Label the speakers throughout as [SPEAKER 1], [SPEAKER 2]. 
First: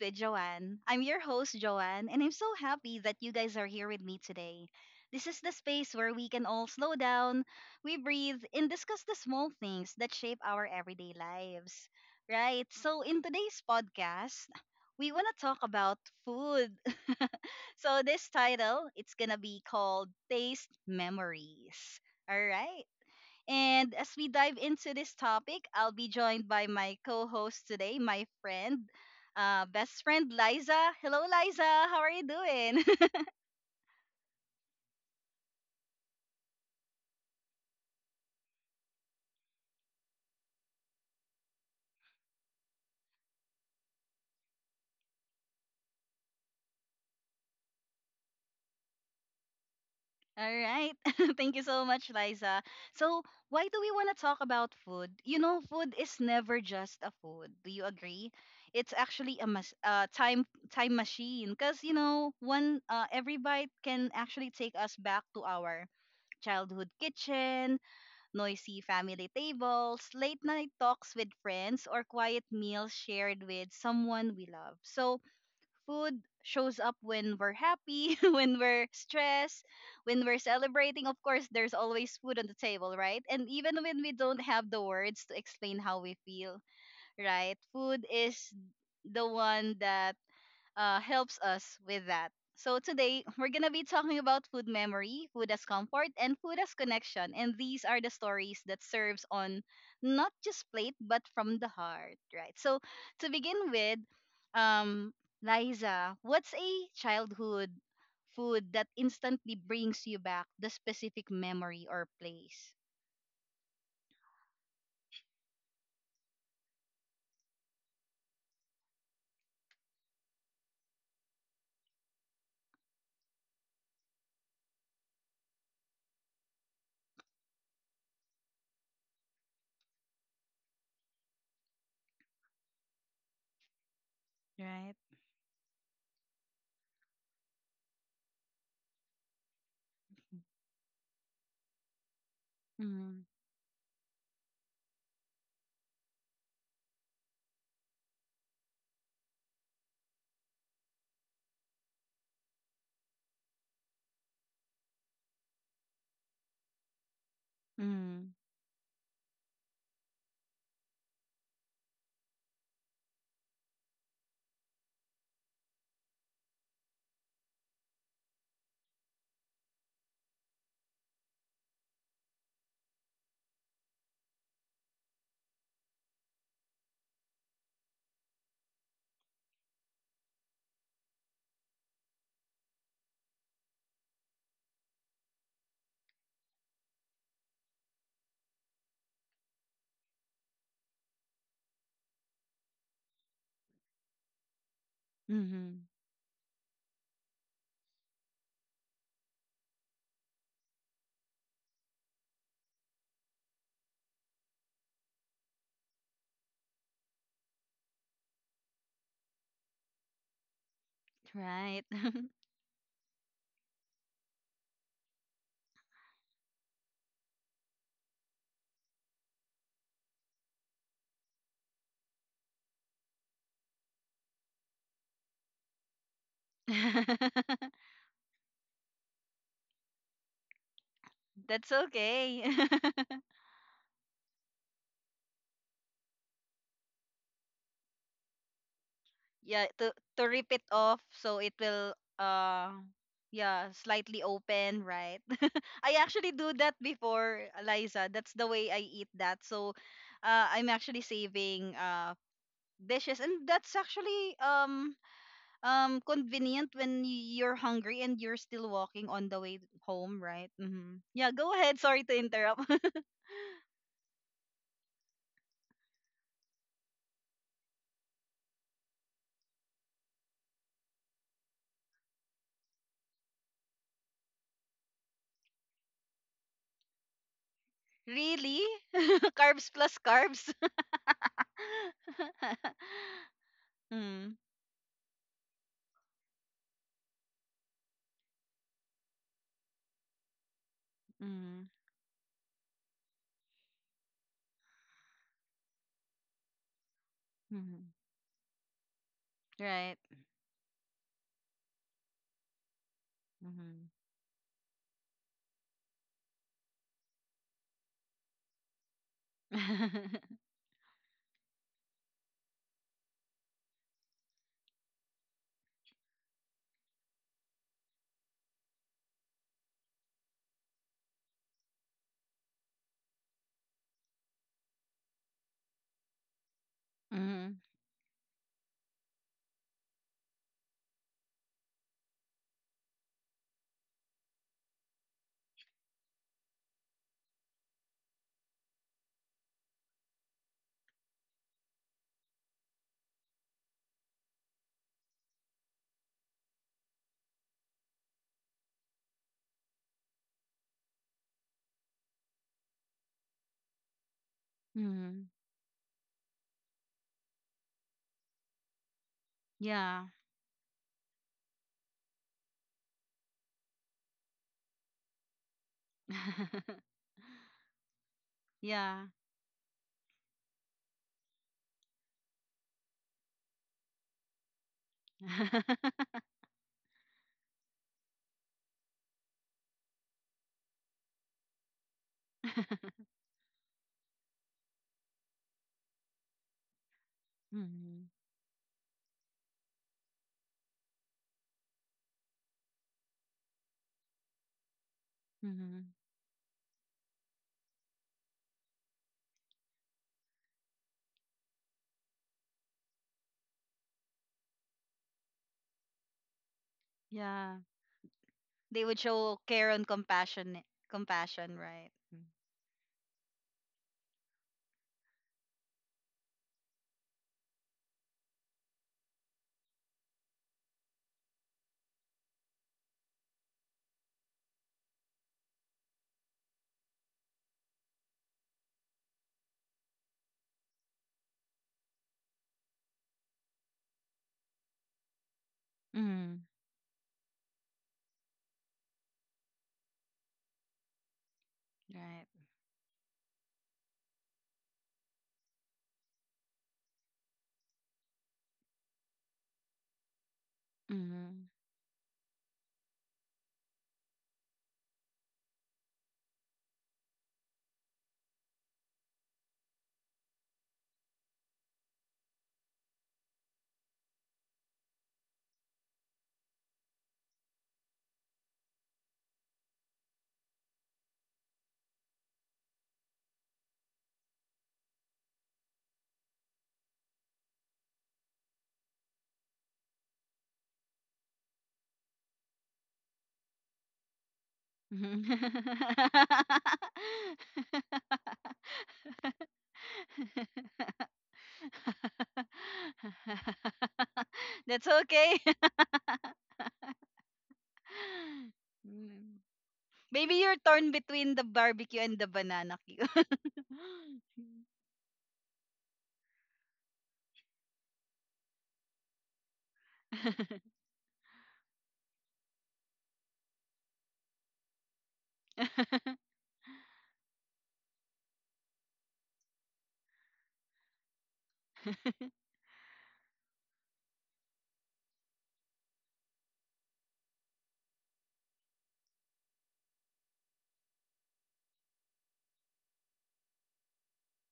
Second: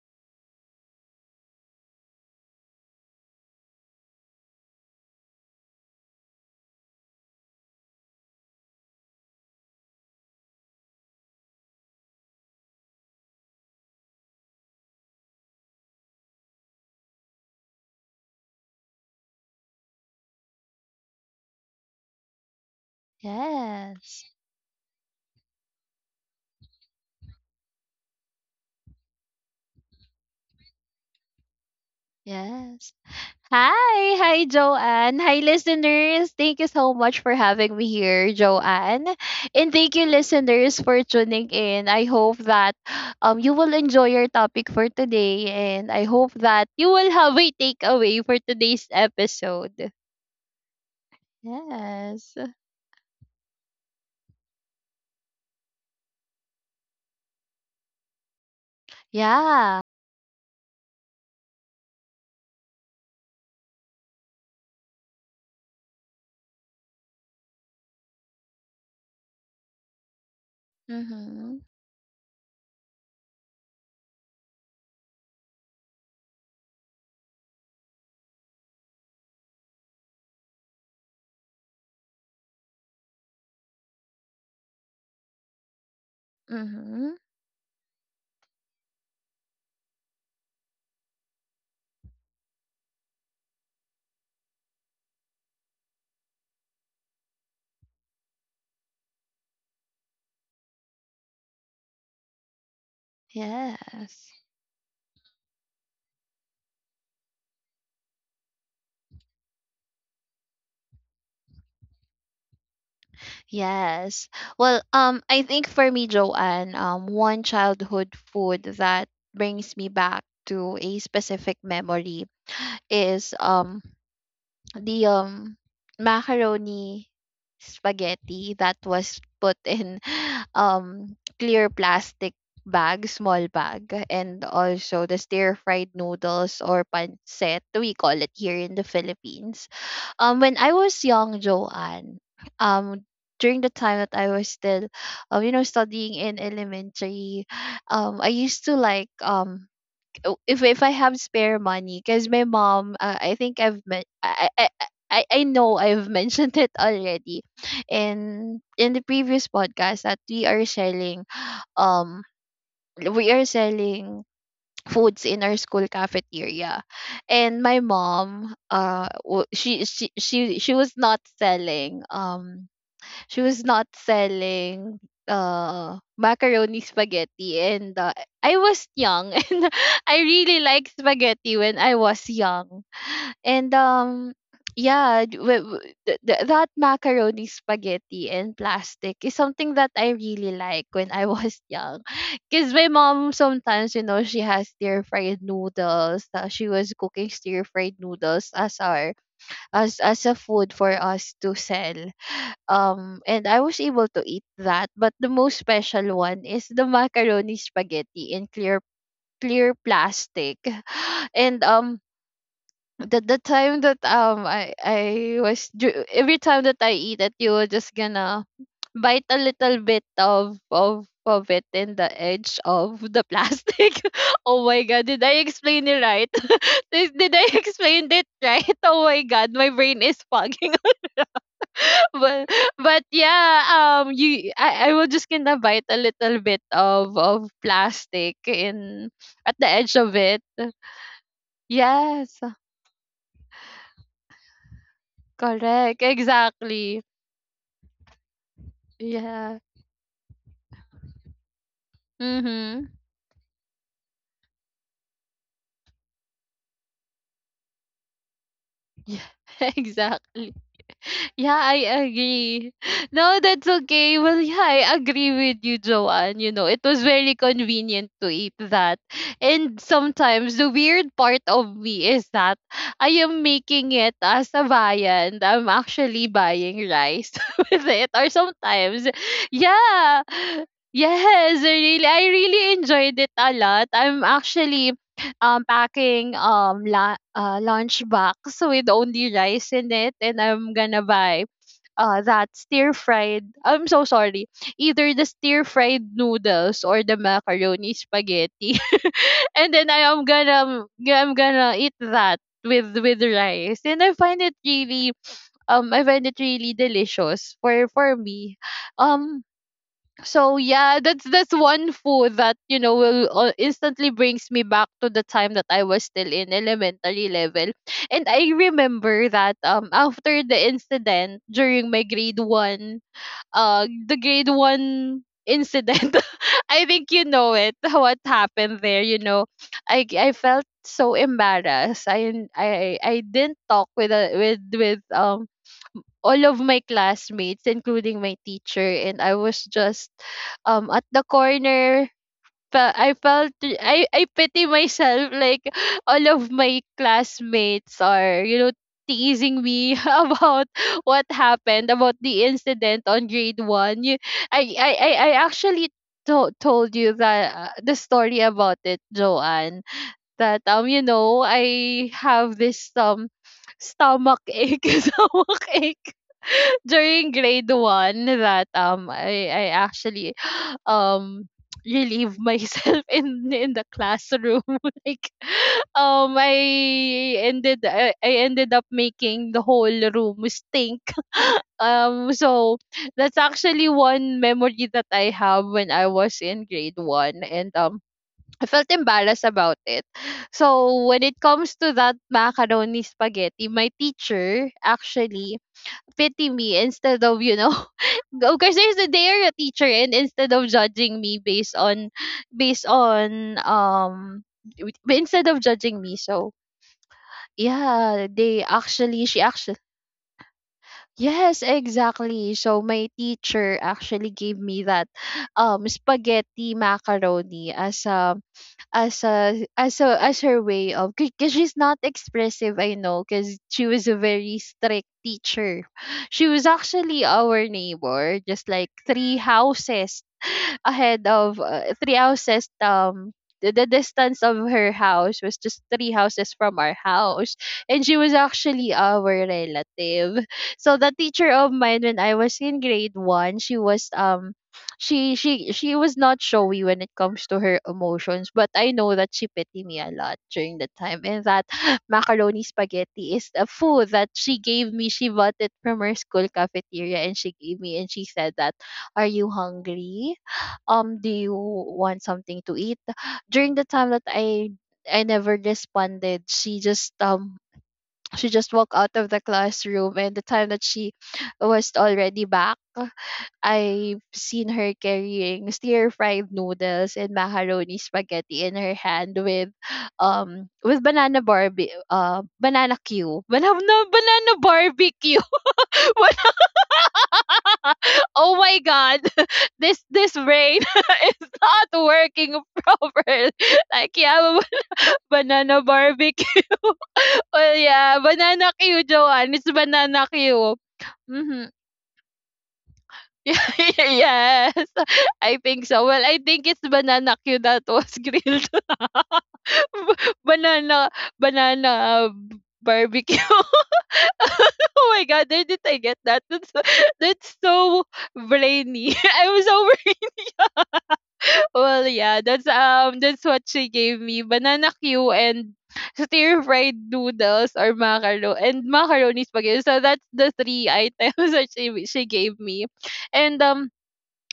[SPEAKER 1] with Joanne. I'm your host, Joanne, and I'm so happy that you guys are here with me today. This is the space where we can all slow down, we breathe, and discuss the small things that shape our everyday lives. Right? So, in today's podcast, we want to talk about food. So, this title, it's going to be called Taste Memories. All right. And as
[SPEAKER 2] Yes.
[SPEAKER 1] we dive into this topic, I'll be joined by my co host today, my friend, best friend Liza. Hello, Liza. How are you doing?
[SPEAKER 2] Yes. Hi. Hi, Joanne. Hi, listeners. Thank you so much for having me here, Joanne. And thank you, listeners, for tuning in. I hope that you will enjoy your topic for today. And I hope that you will have a takeaway for today's episode.
[SPEAKER 1] All right. Thank you so much,
[SPEAKER 2] Yes.
[SPEAKER 1] Liza. So, why do we want to talk about food? You know, food is never just a food. Do you agree? It's actually a
[SPEAKER 2] Yeah.
[SPEAKER 1] time machine because, you know, one every bite can actually take us back to our childhood kitchen, noisy family tables, late night talks with
[SPEAKER 2] Mm-hmm.
[SPEAKER 1] friends, or quiet meals shared with someone we love. So, food shows up when we're happy, when we're stressed, when we're celebrating. Of course, there's always food on the table, right? And even when we don't have the words to explain how we feel,
[SPEAKER 2] Mm-hmm.
[SPEAKER 1] right? Food is the one that helps us with that. So today we're gonna be talking about food memory, food as comfort, and food as connection. And these are the stories that serves on not just plate but from the heart, right? So, to begin with,
[SPEAKER 2] Yes.
[SPEAKER 1] um, Liza, what's a childhood food that instantly brings you back the specific memory or place,
[SPEAKER 2] Yes. I think for me, Joanne, one childhood food that brings me back to a specific memory is the macaroni spaghetti that was put in clear plastic bag, small bag, and
[SPEAKER 1] right?
[SPEAKER 2] also the stir fried noodles, or pancit we call it here in the Philippines, when I was young, Joanne. um,
[SPEAKER 1] Mm,
[SPEAKER 2] during the time that I was still, you know, studying in elementary, I used to like if I have spare money. Because my mom, I think I've met, I know I've mentioned it already,
[SPEAKER 1] mm,
[SPEAKER 2] in the previous podcast, that um, we are selling foods in our school cafeteria. And my mom she was not selling she was not selling macaroni spaghetti. And I was young and I really liked spaghetti when I was young. And yeah, d- w- w- th- th- that macaroni spaghetti and plastic is something that I really like when I was young. Cuz my mom sometimes, you know, she has stir-fried
[SPEAKER 1] mm.
[SPEAKER 2] noodles. She was cooking stir-fried noodles as our as a food for us to sell. And I was able to eat that, but the most special one is the macaroni spaghetti in clear plastic. And
[SPEAKER 1] Right.
[SPEAKER 2] the time that I was every time that I eat it, you were just gonna bite a little bit of of it in the edge of the plastic. Oh my god, did I explain it right? Did I explain it right? Oh my god, my brain is fogging.
[SPEAKER 1] That's okay.
[SPEAKER 2] but but yeah, you I was just gonna bite a little bit of plastic in at the
[SPEAKER 1] Yeah, to
[SPEAKER 2] edge of
[SPEAKER 1] to
[SPEAKER 2] it.
[SPEAKER 1] rip it off so it will,
[SPEAKER 2] Yes,
[SPEAKER 1] yeah, slightly open, right. I
[SPEAKER 2] correct.
[SPEAKER 1] actually do that
[SPEAKER 2] Exactly.
[SPEAKER 1] before, Eliza. That's the way I eat that.
[SPEAKER 2] Yeah.
[SPEAKER 1] So, I'm actually saving
[SPEAKER 2] Mhm.
[SPEAKER 1] dishes, and that's actually convenient when you're hungry and you're still walking
[SPEAKER 2] Yeah,
[SPEAKER 1] on the way home, right.
[SPEAKER 2] exactly.
[SPEAKER 1] Mm-hmm. Yeah, go
[SPEAKER 2] Yeah,
[SPEAKER 1] ahead, sorry
[SPEAKER 2] I
[SPEAKER 1] to interrupt.
[SPEAKER 2] agree. No, that's okay. Well, yeah, I agree with you, Joanne. You know, it was very convenient to eat that. And sometimes the weird part of me is that I am making it as a viand. I'm actually buying rice with it. Or
[SPEAKER 1] Really?
[SPEAKER 2] sometimes,
[SPEAKER 1] Carbs plus
[SPEAKER 2] yeah.
[SPEAKER 1] carbs.
[SPEAKER 2] Yes, really. I really enjoyed it a lot. I'm
[SPEAKER 1] Mm,
[SPEAKER 2] actually packing, la lunch box with only rice in it, and I'm gonna buy
[SPEAKER 1] mm,
[SPEAKER 2] that stir-fried. I'm so sorry. Either the stir-fried noodles or the
[SPEAKER 1] mm.
[SPEAKER 2] macaroni spaghetti, and then
[SPEAKER 1] Right.
[SPEAKER 2] I'm gonna eat that with rice,
[SPEAKER 1] Mhm.
[SPEAKER 2] and I find it really delicious for me. Um, so yeah, that's one food that, you know, will instantly brings me back to the time that I was still in elementary level. And I remember that, after the incident during my grade 1, the grade one incident. I think you know
[SPEAKER 1] Mhm.
[SPEAKER 2] it. What happened there? You know, I felt so embarrassed. I n- I didn't talk with a, with with all of my classmates, including my teacher, and I was just at the corner, fe- I felt I pity myself, like all of my classmates are, you know, teasing me about what happened, about the incident on grade 1. You, I, I I I
[SPEAKER 1] Mhm.
[SPEAKER 2] actually told you that, the story about it, Joanne,
[SPEAKER 1] Yeah.
[SPEAKER 2] that, um, you know, I have this stomach ache stomach ache during grade one, that, um
[SPEAKER 1] Yeah.
[SPEAKER 2] I I actually um relieve myself in the classroom. Like, um I ended I, I ended up making the whole room stink. So that's actually one memory that I have when I was in grade one, and
[SPEAKER 1] Mhm.
[SPEAKER 2] I felt embarrassed about it. So when it comes to that macaroni spaghetti, my teacher actually
[SPEAKER 1] Mhm.
[SPEAKER 2] pity me instead of, you know, because there's a day are a teacher, and instead of judging me based on based on um instead of judging me. So
[SPEAKER 1] Yeah.
[SPEAKER 2] yeah, they
[SPEAKER 1] They would
[SPEAKER 2] actually she
[SPEAKER 1] show care
[SPEAKER 2] actually.
[SPEAKER 1] and compassion
[SPEAKER 2] Yes,
[SPEAKER 1] compassion, right?
[SPEAKER 2] exactly. So my teacher actually gave me that, spaghetti macaroni, as a as her way, of because she's not expressive, I know, because she was a very strict teacher. She was actually our neighbor, just like three houses ahead of, three houses, the distance of her house was just three
[SPEAKER 1] Mm-hmm.
[SPEAKER 2] houses from our house, and she was actually our relative. So the teacher of mine when
[SPEAKER 1] Right.
[SPEAKER 2] I was in grade one, she was she was not showy when it comes to her emotions. But I know that she pity me a lot during the time, and
[SPEAKER 1] Mhm.
[SPEAKER 2] that macaroni spaghetti is a food that she gave me. She bought it from her school cafeteria and she gave me, and she said that, are you hungry? Do you want something to eat? During the time that I never responded, she just walked out of the classroom. And the time that she was already back, I've seen her carrying stir-fried noodles and macaroni spaghetti in her hand, with banana barbie banana Q. Banana barbecue.
[SPEAKER 1] Mhm.
[SPEAKER 2] Banana- Oh my god. This brain is not working properly. Like yeah,
[SPEAKER 1] That's okay.
[SPEAKER 2] banana barbecue. Well, yeah, banana Q,
[SPEAKER 1] Mm.
[SPEAKER 2] Joanne. It's banana
[SPEAKER 1] Maybe you're
[SPEAKER 2] Q.
[SPEAKER 1] torn between the
[SPEAKER 2] Mhm.
[SPEAKER 1] barbecue and the banana queue.
[SPEAKER 2] Yes, I think so. Well, I think it's banana Q that was grilled. banana, banana barbecue. Oh my god, where did I get that? That's that's so brainy. I was over. Well, yeah, that's, that's what she gave me. Banana Q and stir fried noodles, or macaroni and macaroni spaghetti. So that's the three items that she gave me, and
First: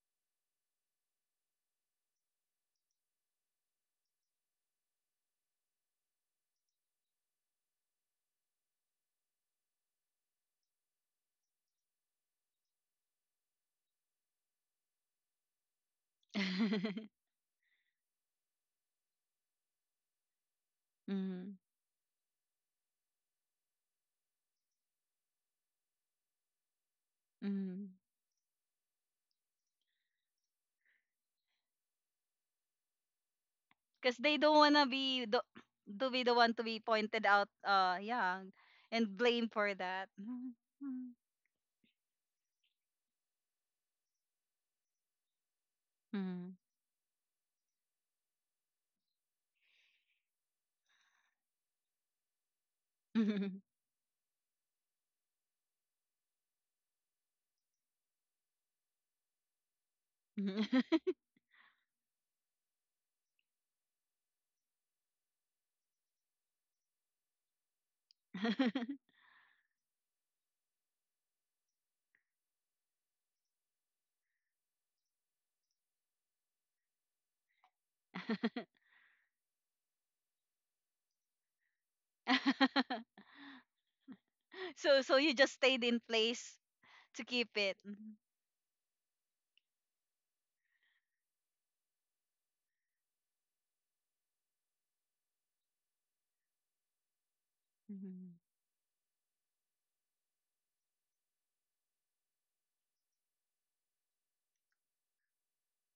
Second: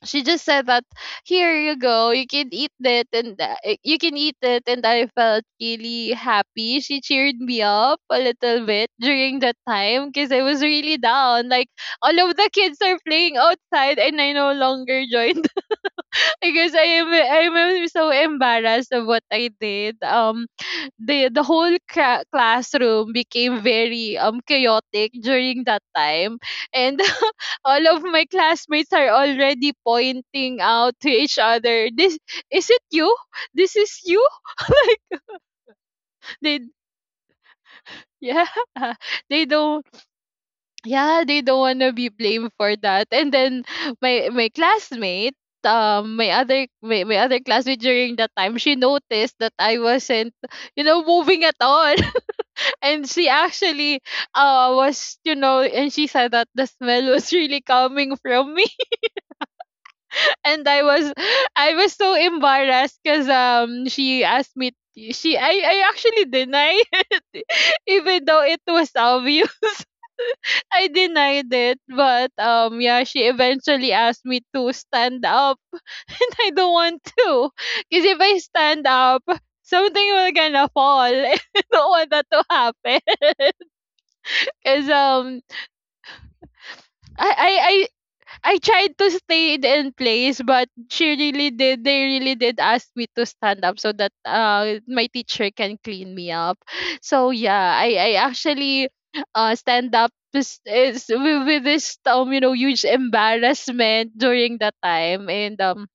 [SPEAKER 2] she just said that, here you go, you can eat that, and you can eat it. And I felt really happy, she cheered me up a little bit during that time, because I was really down. Like all of the kids are playing outside, and I no longer joined. Because I am so embarrassed of what I did. The the
[SPEAKER 1] Mm.
[SPEAKER 2] whole classroom became very chaotic during that time, and all
[SPEAKER 1] Mm.
[SPEAKER 2] of my classmates are already pointing out to each other, this is it, you, this is
[SPEAKER 1] Because
[SPEAKER 2] you.
[SPEAKER 1] they don't wanna
[SPEAKER 2] Like
[SPEAKER 1] be to be the one
[SPEAKER 2] they
[SPEAKER 1] to be pointed out. Yeah,
[SPEAKER 2] yeah
[SPEAKER 1] and
[SPEAKER 2] they
[SPEAKER 1] blamed for
[SPEAKER 2] don't
[SPEAKER 1] that. Mm.
[SPEAKER 2] yeah they don't want to be blamed for that. And then my classmate, my other classmate during that time, she noticed that I wasn't, you know, moving at all. And
[SPEAKER 1] Mm,
[SPEAKER 2] she
[SPEAKER 1] mm.
[SPEAKER 2] actually was, you know, and she said that the smell was really coming from me. And I was so embarrassed, because she asked me, she I actually denied, it, even though it was obvious. I denied it, but yeah, she eventually asked me to stand up. And I don't want to, because if I stand up, something will gonna fall. I don't want that to happen, because
[SPEAKER 1] So you just stayed in place to keep it.
[SPEAKER 2] I, I
[SPEAKER 1] Mhm.
[SPEAKER 2] I tried to stay in place, but she really did. They really did ask me to stand up so that my teacher can clean me up. So yeah, I
[SPEAKER 1] Mhm.
[SPEAKER 2] actually stand up is with, this, you know, huge embarrassment during that time. And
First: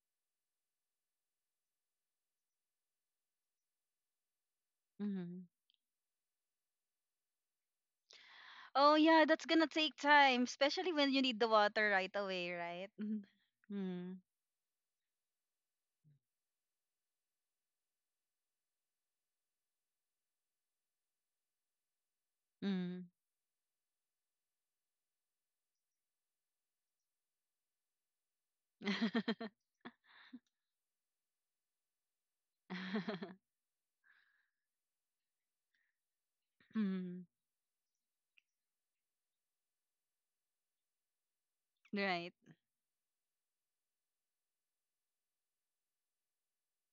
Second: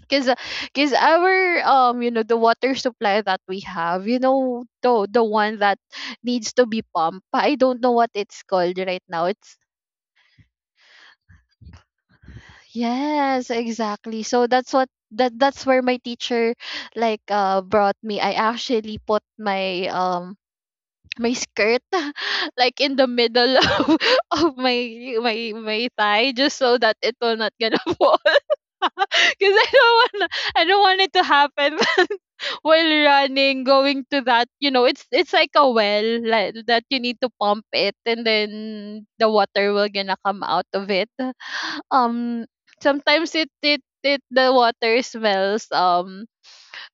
[SPEAKER 2] because because our, you know, the water supply that we have, you know, the
[SPEAKER 1] Mhm.
[SPEAKER 2] one that needs to be pumped, I don't know what it's called
[SPEAKER 1] Oh
[SPEAKER 2] right
[SPEAKER 1] yeah,
[SPEAKER 2] now,
[SPEAKER 1] that's
[SPEAKER 2] it's.
[SPEAKER 1] gonna take time, especially when you need the water right away, right?
[SPEAKER 2] Yes,
[SPEAKER 1] Mhm.
[SPEAKER 2] exactly. So that's what that's where my teacher, like, brought me. I actually put my my skirt like in the
[SPEAKER 1] Mm.
[SPEAKER 2] middle of my my thigh, just so that it will not gonna fall.
[SPEAKER 1] Mm.
[SPEAKER 2] Because I don't want, I don't want it to happen, while running, going to that. You know, it's like a well, like, that you need
[SPEAKER 1] Mm.
[SPEAKER 2] to pump it, and then the water will gonna come out of it.
[SPEAKER 1] Right.
[SPEAKER 2] Um sometimes it it it the water smells, um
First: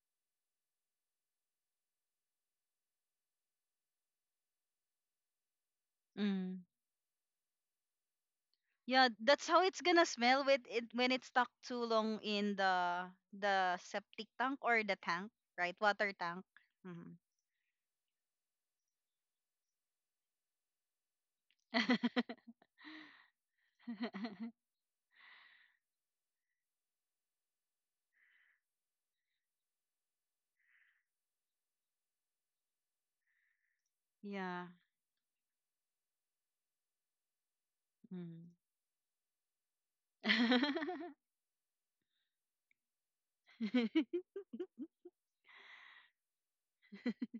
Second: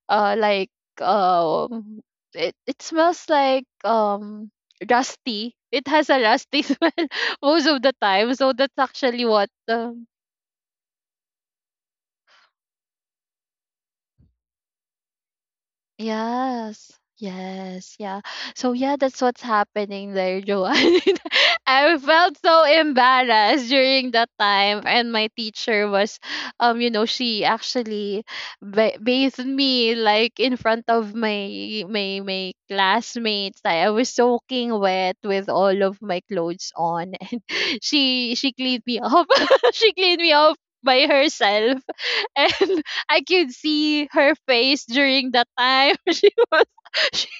[SPEAKER 2] uh like, um it smells like, rusty. It has a rusty
[SPEAKER 1] Mm.
[SPEAKER 2] smell most of the time. So that's
[SPEAKER 1] Yeah,
[SPEAKER 2] actually
[SPEAKER 1] that's
[SPEAKER 2] what
[SPEAKER 1] how it's gonna smell with it when it's stuck too long in the septic tank or the tank, right? Water tank.
[SPEAKER 2] Yes.
[SPEAKER 1] Mm.
[SPEAKER 2] Yes. Yeah. So yeah, that's what's happening there, Joanne. I felt so embarrassed during that time, and my teacher was, you know, she actually bathed me like in front of my my classmates. I was
[SPEAKER 1] Yeah.
[SPEAKER 2] soaking wet with all of my clothes on, and she
[SPEAKER 1] Mm.
[SPEAKER 2] cleaned me up. She cleaned me up by herself, and I could see her face during that time.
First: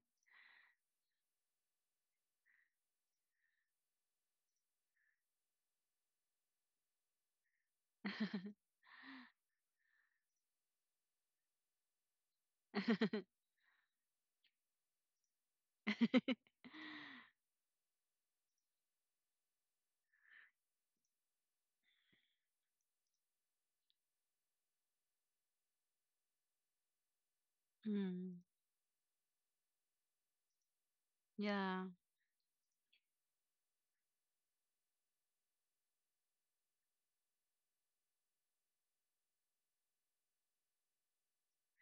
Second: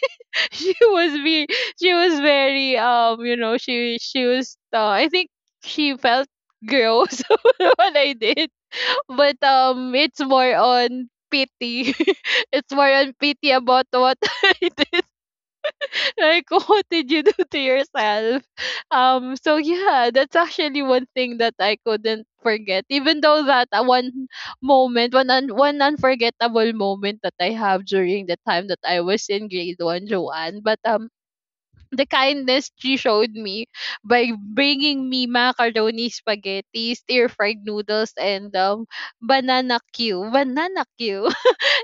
[SPEAKER 2] She was she was be she was very you know she was I think she felt gross what I did, but it's more on pity. It's more on pity about what I did, like what did you do to yourself. Yeah, that's actually one thing that I couldn't forget, even though that one unforgettable moment that I have during the
[SPEAKER 1] Mm.
[SPEAKER 2] time that I was in grade 1, Joanne. But
[SPEAKER 1] Yeah.
[SPEAKER 2] The kindness she showed me by bringing me macaroni, spaghetti, stir fried noodles, and banana Q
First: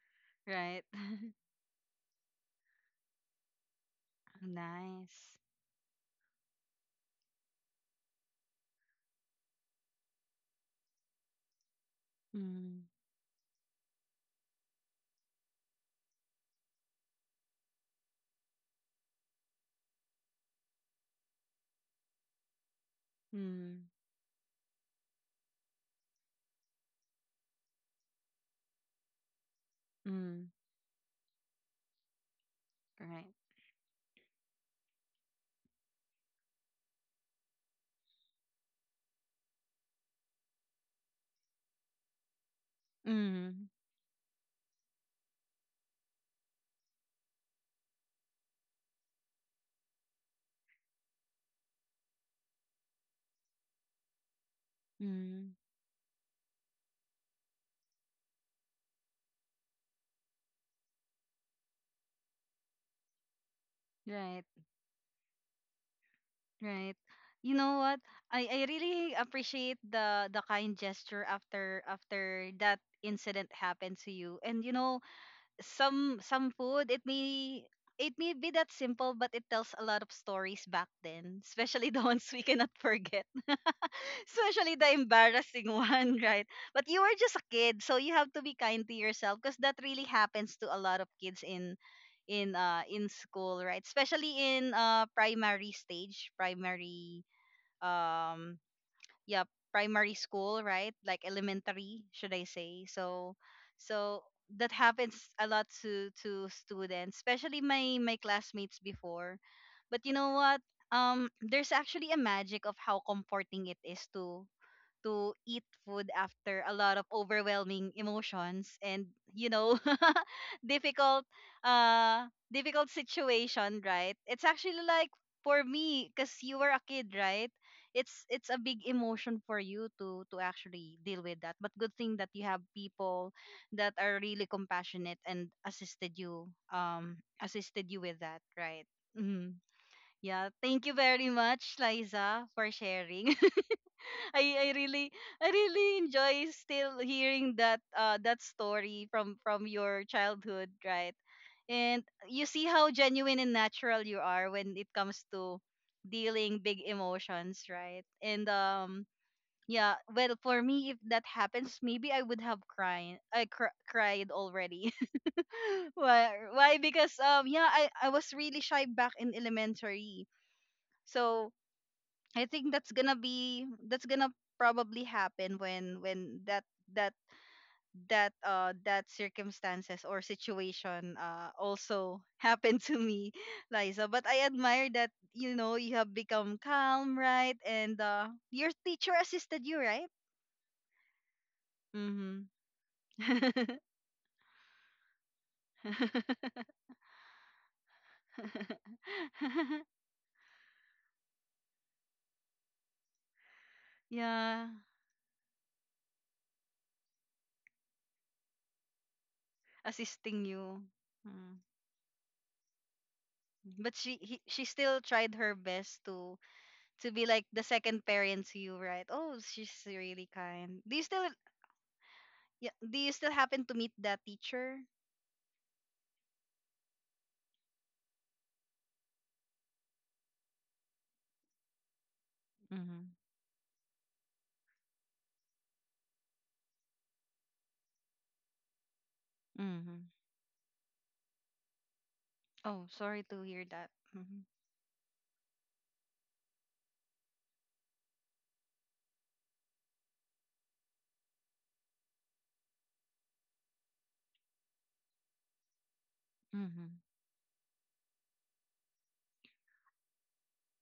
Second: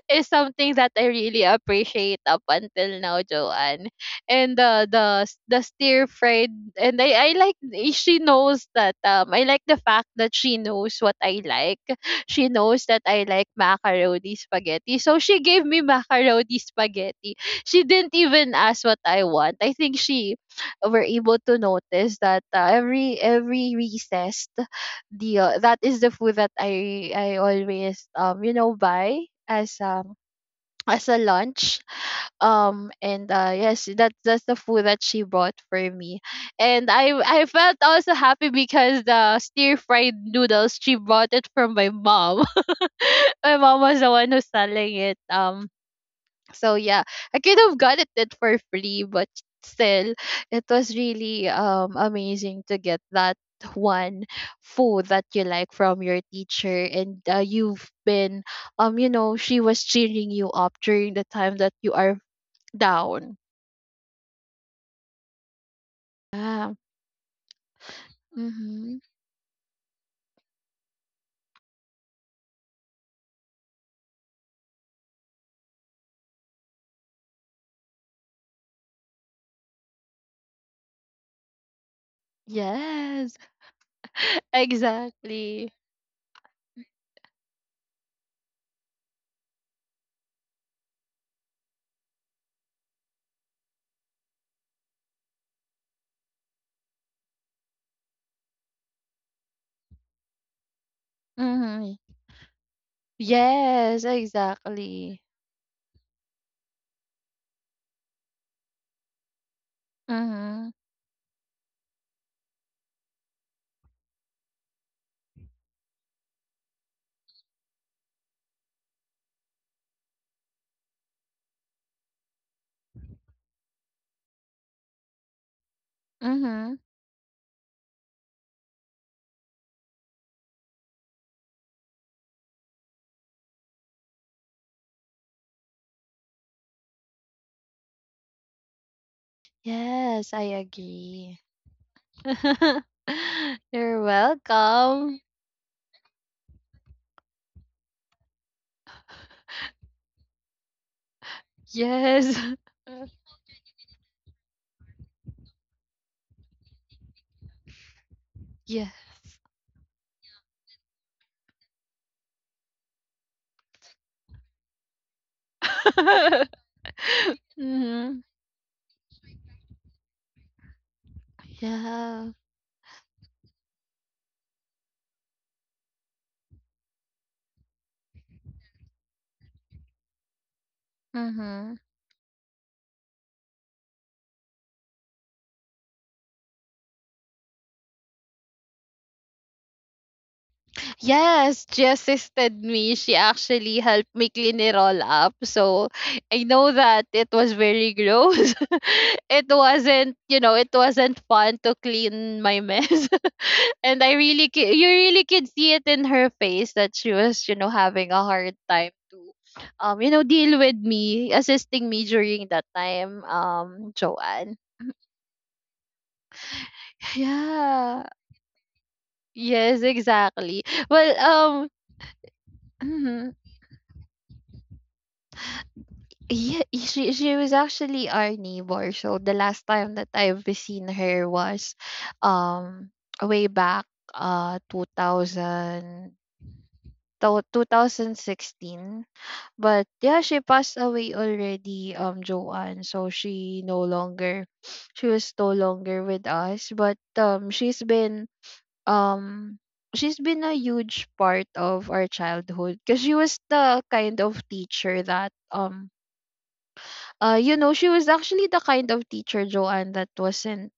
[SPEAKER 2] is something
[SPEAKER 1] Right.
[SPEAKER 2] that I really appreciate up until now, Joanne. And the the s-
[SPEAKER 1] Nice.
[SPEAKER 2] the stir fried, and I like she knows that I like the fact that she knows what I like. She
[SPEAKER 1] Mm,
[SPEAKER 2] knows that I like macaroni spaghetti, so she gave me macaroni spaghetti. She didn't even ask what I want. I think she were able to notice that every
[SPEAKER 1] mm,
[SPEAKER 2] recess the that is the food that I always buy as um
[SPEAKER 1] mm,
[SPEAKER 2] as a lunch. And
[SPEAKER 1] right.
[SPEAKER 2] Yes, that's the food that she brought for me. And I felt also happy because the stir fried noodles, she bought it from my mom. My
[SPEAKER 1] Mm,
[SPEAKER 2] mom was the one who's selling it. Yeah, I could have gotten it for free, but still, it was really amazing to get that one food that you
[SPEAKER 1] mm,
[SPEAKER 2] like from your teacher, and you've been, she was cheering you up during the time that you are down.
[SPEAKER 1] right,
[SPEAKER 2] Yeah.
[SPEAKER 1] right. You know what? I
[SPEAKER 2] Mm-hmm.
[SPEAKER 1] really appreciate the kind gesture after that incident happened to you. And, you know, some food, it may be that simple, but it tells a lot of stories back then, especially the ones we cannot forget,
[SPEAKER 2] Yes.
[SPEAKER 1] especially the embarrassing
[SPEAKER 2] Exactly.
[SPEAKER 1] one, right. But you were just a kid, so you have to be kind to yourself, because that really happens to a lot of kids in school right, especially in, primary stage, primary, um yeah, primary school, right, like
[SPEAKER 2] Mm-hmm.
[SPEAKER 1] elementary, should I say. So
[SPEAKER 2] Yes,
[SPEAKER 1] so that
[SPEAKER 2] exactly.
[SPEAKER 1] happens a lot to students, especially my classmates before. But, you know what,
[SPEAKER 2] Mm-hmm.
[SPEAKER 1] there's actually a magic of how comforting it is to eat food after a lot of overwhelming emotions, and, you know difficult uh difficult situation, right. It's actually like, for me, because you were
[SPEAKER 2] Mm-hmm.
[SPEAKER 1] a kid, right? It's a big emotion for you to actually deal with that, but good thing that you have people that are really compassionate and assisted you, um assisted you with that, right. Hmm.
[SPEAKER 2] Yes, I
[SPEAKER 1] Yeah, thank you very
[SPEAKER 2] agree.
[SPEAKER 1] much, Liza, for sharing.
[SPEAKER 2] You're
[SPEAKER 1] I I really
[SPEAKER 2] welcome.
[SPEAKER 1] I really enjoy still hearing that, that story from your childhood, right? And
[SPEAKER 2] Yes.
[SPEAKER 1] you see how genuine and natural you are when it comes to dealing big emotions, right? And,
[SPEAKER 2] Yes.
[SPEAKER 1] yeah, well, for me if that happens, maybe I would have cried, I cried already. why why Because, yeah, I
[SPEAKER 2] Hmm.
[SPEAKER 1] was really shy back in elementary. So
[SPEAKER 2] Yeah.
[SPEAKER 1] I think that's gonna probably happen when that that circumstances or situation,
[SPEAKER 2] Mm-hmm.
[SPEAKER 1] also happened to me, Liza. But I admire that, you know, you have become calm, right? And, your teacher assisted you, right?
[SPEAKER 2] Yes, she
[SPEAKER 1] Mm-hmm.
[SPEAKER 2] assisted me. She actually helped me clean it all up. So I know that it was very gross. It wasn't, you know, it wasn't fun to clean my mess. And I really,
[SPEAKER 1] Yeah,
[SPEAKER 2] c- you really could see it in her face that she was, you know, having a hard time to,
[SPEAKER 1] assisting
[SPEAKER 2] deal with
[SPEAKER 1] you.
[SPEAKER 2] me,
[SPEAKER 1] Mm.
[SPEAKER 2] assisting me during that time,
[SPEAKER 1] But
[SPEAKER 2] Joanne.
[SPEAKER 1] she still tried her best to be like the second
[SPEAKER 2] Yeah.
[SPEAKER 1] parent to you, right? Oh, she's
[SPEAKER 2] Yes,
[SPEAKER 1] really
[SPEAKER 2] exactly.
[SPEAKER 1] kind. Do you
[SPEAKER 2] Well,
[SPEAKER 1] still
[SPEAKER 2] um,
[SPEAKER 1] Yeah, do you still
[SPEAKER 2] mhm.
[SPEAKER 1] happen to meet that teacher?
[SPEAKER 2] Yeah, she was actually our neighbor. So the last time that I've seen her was, um,
[SPEAKER 1] Mhm.
[SPEAKER 2] way back, 2000, to- 2016. But
[SPEAKER 1] Mhm.
[SPEAKER 2] yeah, she passed away already,
[SPEAKER 1] Oh,
[SPEAKER 2] Joanne. So
[SPEAKER 1] sorry to hear
[SPEAKER 2] she no
[SPEAKER 1] that. Hmm.
[SPEAKER 2] longer, she was no longer with us. But She's been, um, she's been a huge part of our childhood, because she was the kind of teacher that,
[SPEAKER 1] Mhm.
[SPEAKER 2] you know, she was actually the kind of teacher, Joanne, that wasn't,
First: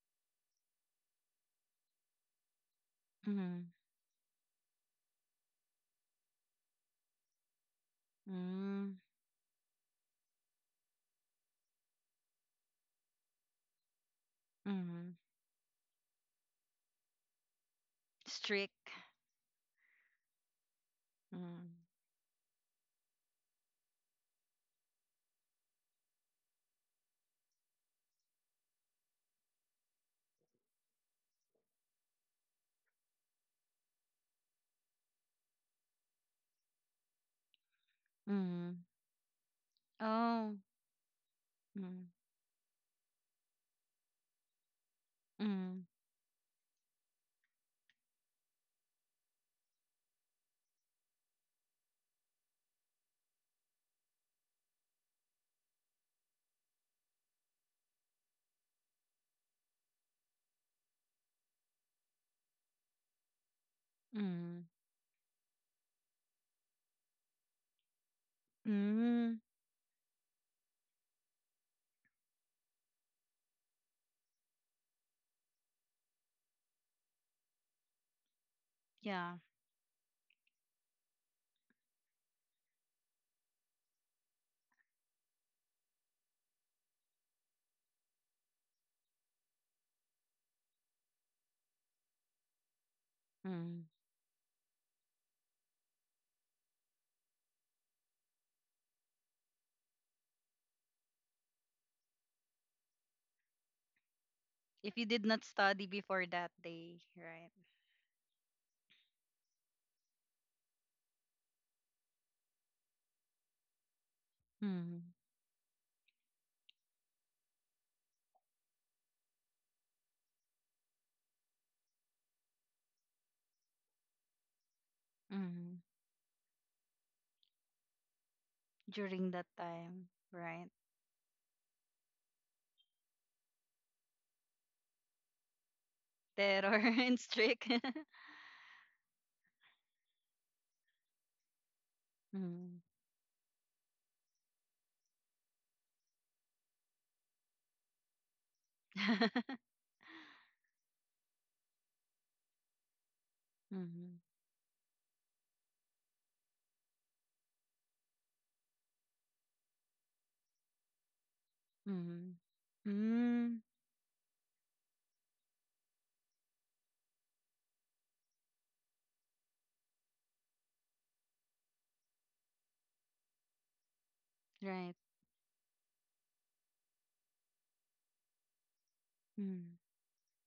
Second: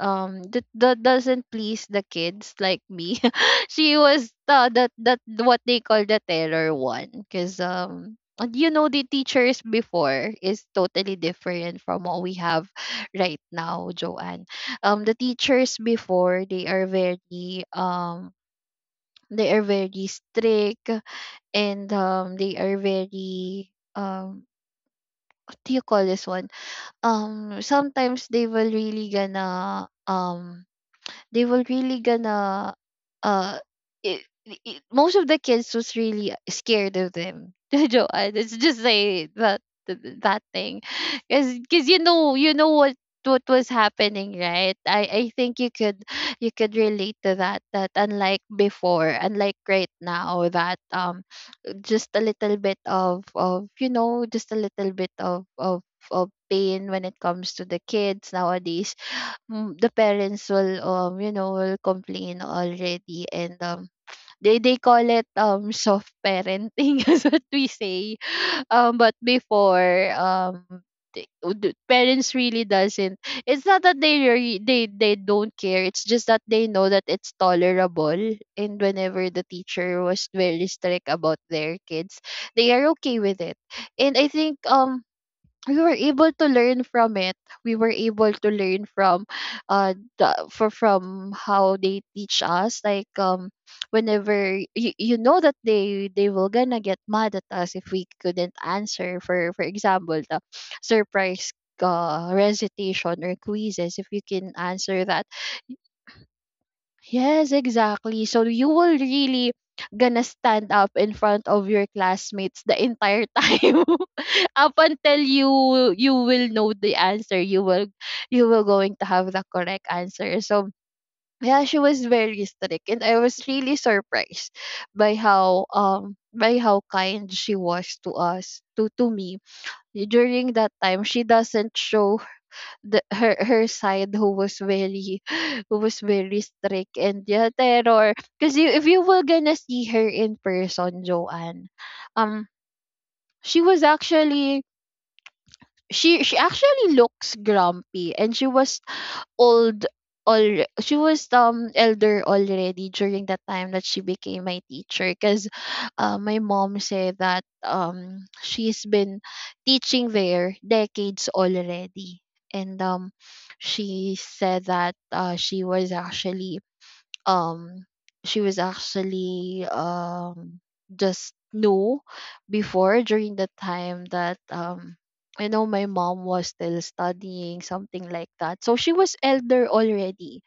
[SPEAKER 2] that that doesn't please the kids like me.
[SPEAKER 1] Mhm.
[SPEAKER 2] She was the, that that what they call the terror one, because and you know
[SPEAKER 1] Mhm.
[SPEAKER 2] the teachers before is totally different from what we have right now, Joanne. The
[SPEAKER 1] Mhm.
[SPEAKER 2] teachers before,
[SPEAKER 1] Strict.
[SPEAKER 2] they are very strict,
[SPEAKER 1] Mhm.
[SPEAKER 2] and they are very, um what do you call this one, sometimes they will really gonna, they will really gonna uh it, most of the kids was really scared of them. Joanne, let just
[SPEAKER 1] Mhm.
[SPEAKER 2] say that that
[SPEAKER 1] Oh.
[SPEAKER 2] thing, because you
[SPEAKER 1] Mhm.
[SPEAKER 2] know, you know what was happening, right? I think you
[SPEAKER 1] Mhm.
[SPEAKER 2] could, you could relate to that, that unlike before, unlike right now, that just a little bit of just a little bit of of pain when it comes to the kids nowadays. Mm, the parents will, will complain already, and um they
[SPEAKER 1] Mhm.
[SPEAKER 2] they call it soft parenting is what we say. But
[SPEAKER 1] Mhm.
[SPEAKER 2] Before, they- the parents really doesn't, it's not that they they don't care, it's just that they know that it's tolerable, and whenever
[SPEAKER 1] Yeah.
[SPEAKER 2] the teacher was very strict about their kids, they are okay with it. And I think we were able to learn from it. We were able to learn from the, for from how they teach us, like
[SPEAKER 1] Mhm.
[SPEAKER 2] whenever you, you know that they will gonna get mad at us if we couldn't answer for example, the surprise recitation or quizzes, if you can
[SPEAKER 1] If
[SPEAKER 2] answer
[SPEAKER 1] you
[SPEAKER 2] that.
[SPEAKER 1] did not study before that day, right?
[SPEAKER 2] Yes, exactly. So you will really gonna stand up in front of your classmates the entire time, up
[SPEAKER 1] Mhm.
[SPEAKER 2] until you will know the answer. You will, you will going to have the correct answer. So yeah, she was very strict, and I was really surprised by how,
[SPEAKER 1] Mhm.
[SPEAKER 2] kind she was to us, to
[SPEAKER 1] During
[SPEAKER 2] me.
[SPEAKER 1] that time,
[SPEAKER 2] During
[SPEAKER 1] right?
[SPEAKER 2] that time, she doesn't show the her her side who was very who was very
[SPEAKER 1] Terror
[SPEAKER 2] strict
[SPEAKER 1] and
[SPEAKER 2] and yeah
[SPEAKER 1] strict.
[SPEAKER 2] terror, because you, if you were gonna see her in person, Joanne, um
[SPEAKER 1] Mm.
[SPEAKER 2] she was actually, she actually looks grumpy, and she was old, al she was elder already during the time that she
[SPEAKER 1] Mhm.
[SPEAKER 2] became my teacher. Because my mom said that she's been teaching there decades already,
[SPEAKER 1] Mhm.
[SPEAKER 2] and
[SPEAKER 1] Mm.
[SPEAKER 2] she said that she was actually, um she was actually um just knew before during the time that
[SPEAKER 1] Right.
[SPEAKER 2] I know my mom was still studying, something like that. So she was elder
[SPEAKER 1] Mm.
[SPEAKER 2] already.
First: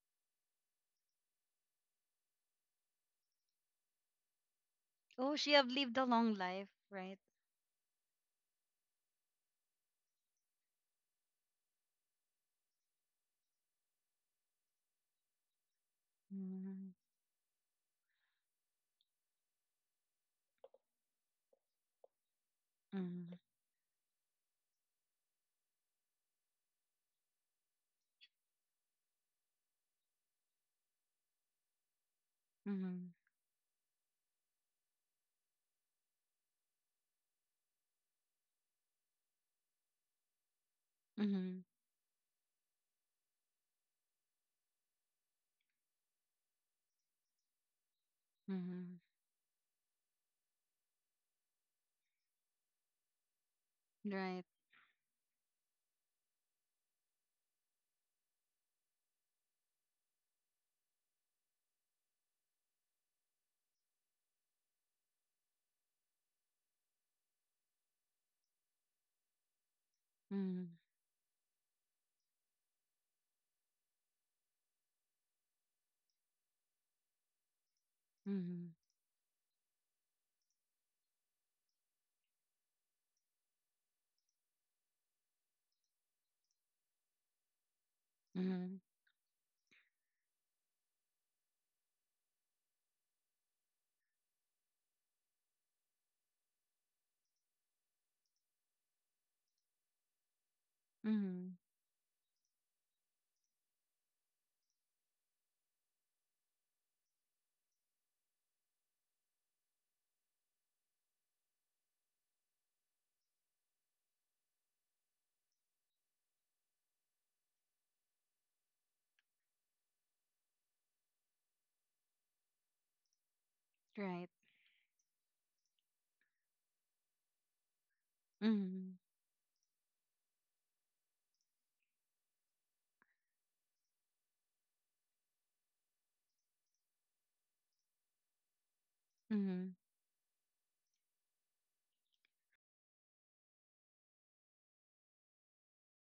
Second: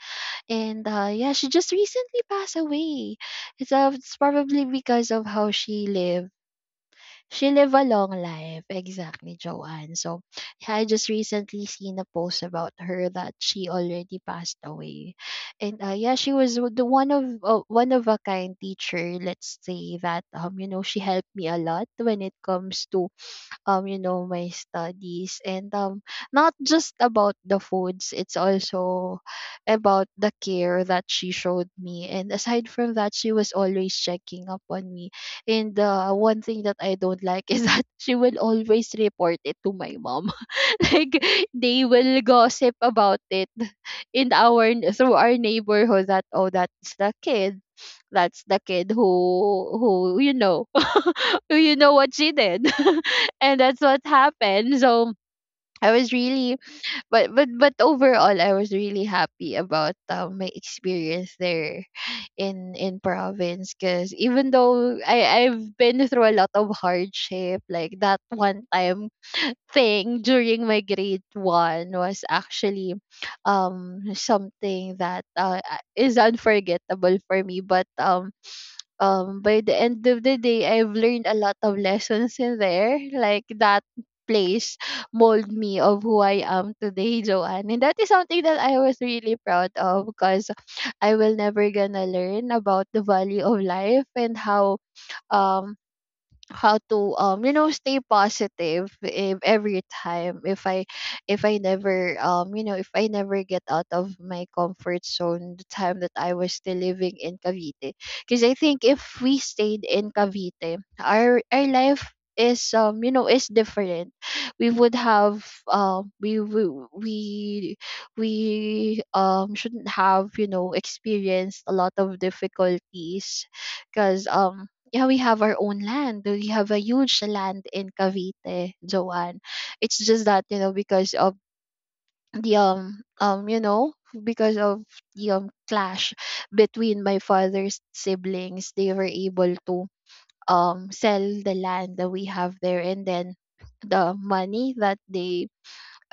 [SPEAKER 2] And yeah, she just recently passed away. It's probably because of
[SPEAKER 1] Oh,
[SPEAKER 2] how
[SPEAKER 1] she have
[SPEAKER 2] she
[SPEAKER 1] lived a
[SPEAKER 2] lived,
[SPEAKER 1] long life, right?
[SPEAKER 2] she live a long life, exactly, Joanne. So I just recently seen a post about her that she already passed away, and yeah, she was the
[SPEAKER 1] Mhm.
[SPEAKER 2] one of, one of a kind teacher. Let's say that, you know, she helped me a lot when it comes to
[SPEAKER 1] Mhm.
[SPEAKER 2] you know my studies, and not just about the foods, it's also about the care that she showed me. And aside from
[SPEAKER 1] Mhm.
[SPEAKER 2] that, she was always checking up on me, and one thing that I don't like is that she will always report it to my mom, like
[SPEAKER 1] Mhm.
[SPEAKER 2] they will gossip about it in our, through our neighborhood, that oh, that's the kid, that's the kid
[SPEAKER 1] Mhm.
[SPEAKER 2] who you know, who you know what she did. And that's what
[SPEAKER 1] Right.
[SPEAKER 2] happened. So I was really, but overall I was really happy about, my experience there in province, because even though I've been through a lot of hardship, like that one time thing during
[SPEAKER 1] Mhm.
[SPEAKER 2] my grade one was actually something that, is unforgettable for me. But
[SPEAKER 1] Mhm.
[SPEAKER 2] By the end of the day, I've learned a lot of lessons in there, like that place mold me of who I am today, Joanne. And that is something that
[SPEAKER 1] Mhm.
[SPEAKER 2] I was really proud of, because I will never gonna learn about the value of life and how, um to, stay positive, if every time, if I, if
[SPEAKER 1] Mhm.
[SPEAKER 2] I never, if I never get out of my comfort zone, the time that I was still living in Cavite. Because I think if we stayed in Cavite, our life is, is different. We would have, we, we shouldn't have, you know, experienced a lot of difficulties,
[SPEAKER 1] Right.
[SPEAKER 2] because yeah, we have our own land. We have a huge land in Cavite,
[SPEAKER 1] Mhm.
[SPEAKER 2] Joanne. It's just that, you know, because of the, you know, because of the clash between my father's siblings, they were able
[SPEAKER 1] Mhm.
[SPEAKER 2] to sell the land that we have there. And then the money that they,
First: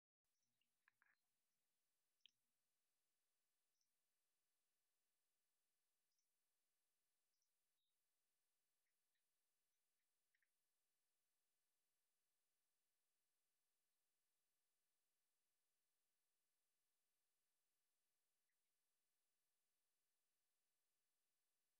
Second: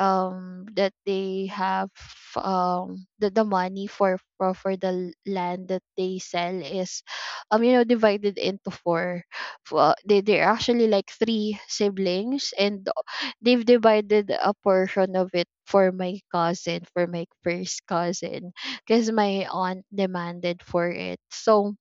[SPEAKER 2] that they have the money for, for the land that they sell is, you know, divided into four. They're actually like three siblings, and they've divided a portion of it for my cousin, for my first cousin, because my aunt demanded for it. So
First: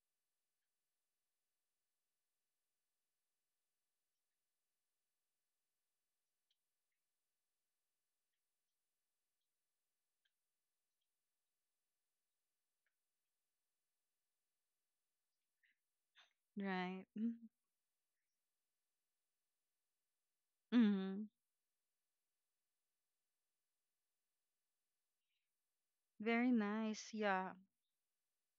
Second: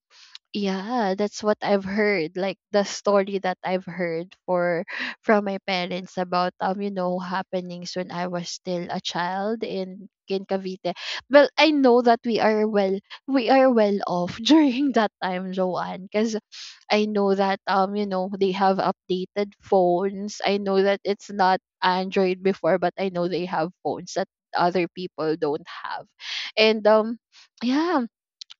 [SPEAKER 2] yeah, that's what I've heard, like the story that I've heard for, from my parents about, you know, happenings when I was still a child in Cavite. Well, I know that we are well, we are well off during that time, Joanne, because
[SPEAKER 1] Right.
[SPEAKER 2] I know
[SPEAKER 1] Mm.
[SPEAKER 2] that you know they have updated phones. I know that
[SPEAKER 1] Mhm.
[SPEAKER 2] it's not Android before, but I know they have phones that other people don't have,
[SPEAKER 1] Very
[SPEAKER 2] and
[SPEAKER 1] nice. Yeah.
[SPEAKER 2] yeah,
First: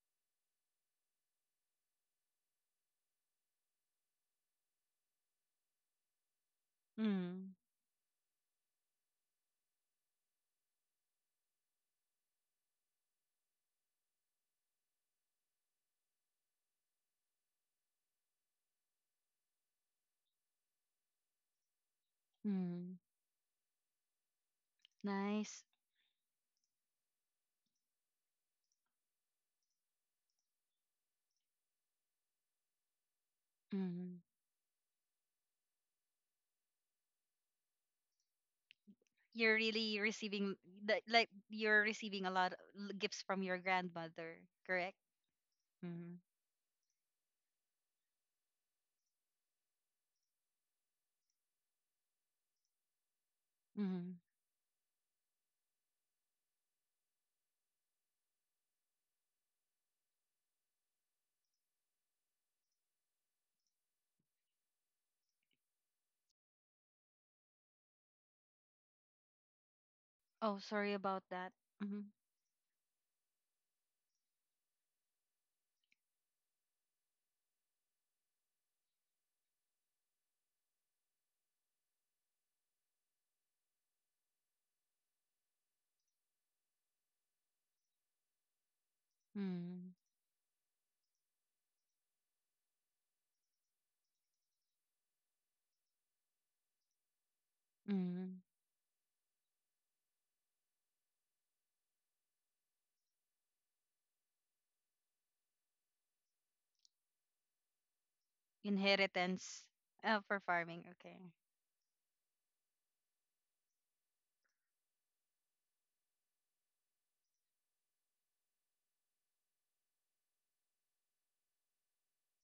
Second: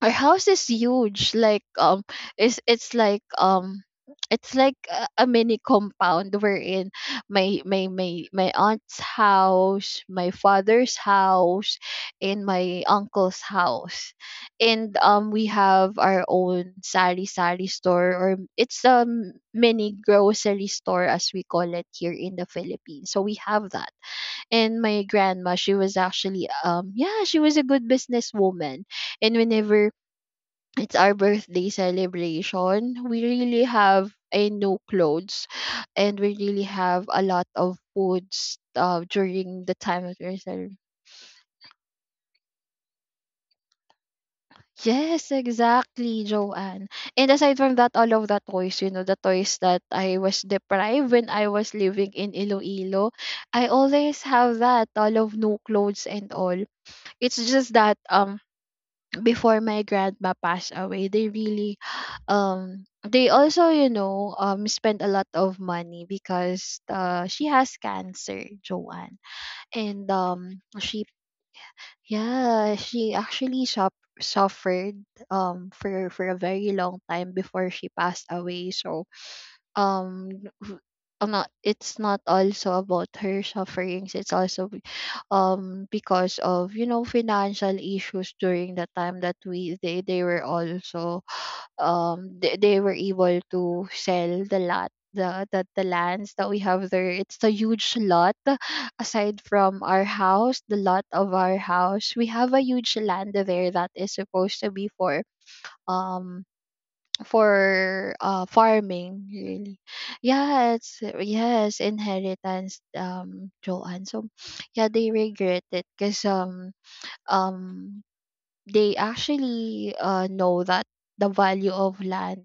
[SPEAKER 2] our house is huge, like it's like it's like a mini compound. We're in
[SPEAKER 1] Mhm.
[SPEAKER 2] my aunt's house, my father's house, and my uncle's house. And we have our own sari sari store, or it's a mini grocery store as we call it here in the
[SPEAKER 1] Mhm.
[SPEAKER 2] Philippines, so we have that. And my grandma,
[SPEAKER 1] Nice.
[SPEAKER 2] she was actually yeah, she was a good businesswoman. And whenever it's our birthday celebration, we really have
[SPEAKER 1] Mhm.
[SPEAKER 2] a new clothes and we really have a lot of foods
[SPEAKER 1] You're
[SPEAKER 2] during the
[SPEAKER 1] really
[SPEAKER 2] time of your
[SPEAKER 1] receiving,
[SPEAKER 2] celebration.
[SPEAKER 1] the like, you're receiving a lot of gifts from your grandmother, correct?
[SPEAKER 2] Yes, exactly, Joanne. And aside from that, all of the toys, you know, the toys that I was deprived when I was living in Iloilo, I
[SPEAKER 1] Mm-hmm.
[SPEAKER 2] always have that, all of new clothes and all. It's just that before my grandma passed away, they really they also spend a lot of money because she has cancer, Joanne. And
[SPEAKER 1] Oh, sorry
[SPEAKER 2] she
[SPEAKER 1] about that. Mm-hmm.
[SPEAKER 2] yeah she actually suffered for a very long time before she passed away. So um w- not it's not also about her sufferings, it's also because of, you know, financial issues during the time that we
[SPEAKER 1] Mm-hmm.
[SPEAKER 2] they were also they were able to sell the lot, the lands that we have there. It's a huge lot
[SPEAKER 1] Mm-hmm.
[SPEAKER 2] aside from our house, the lot of our house. We have a huge land there that is supposed to be um for farming,
[SPEAKER 1] Inheritance,
[SPEAKER 2] really.
[SPEAKER 1] for
[SPEAKER 2] Yeah,
[SPEAKER 1] farming.
[SPEAKER 2] it's
[SPEAKER 1] Okay.
[SPEAKER 2] yes, inheritance, Joanne. So yeah, they regret it because um they actually know that the value of land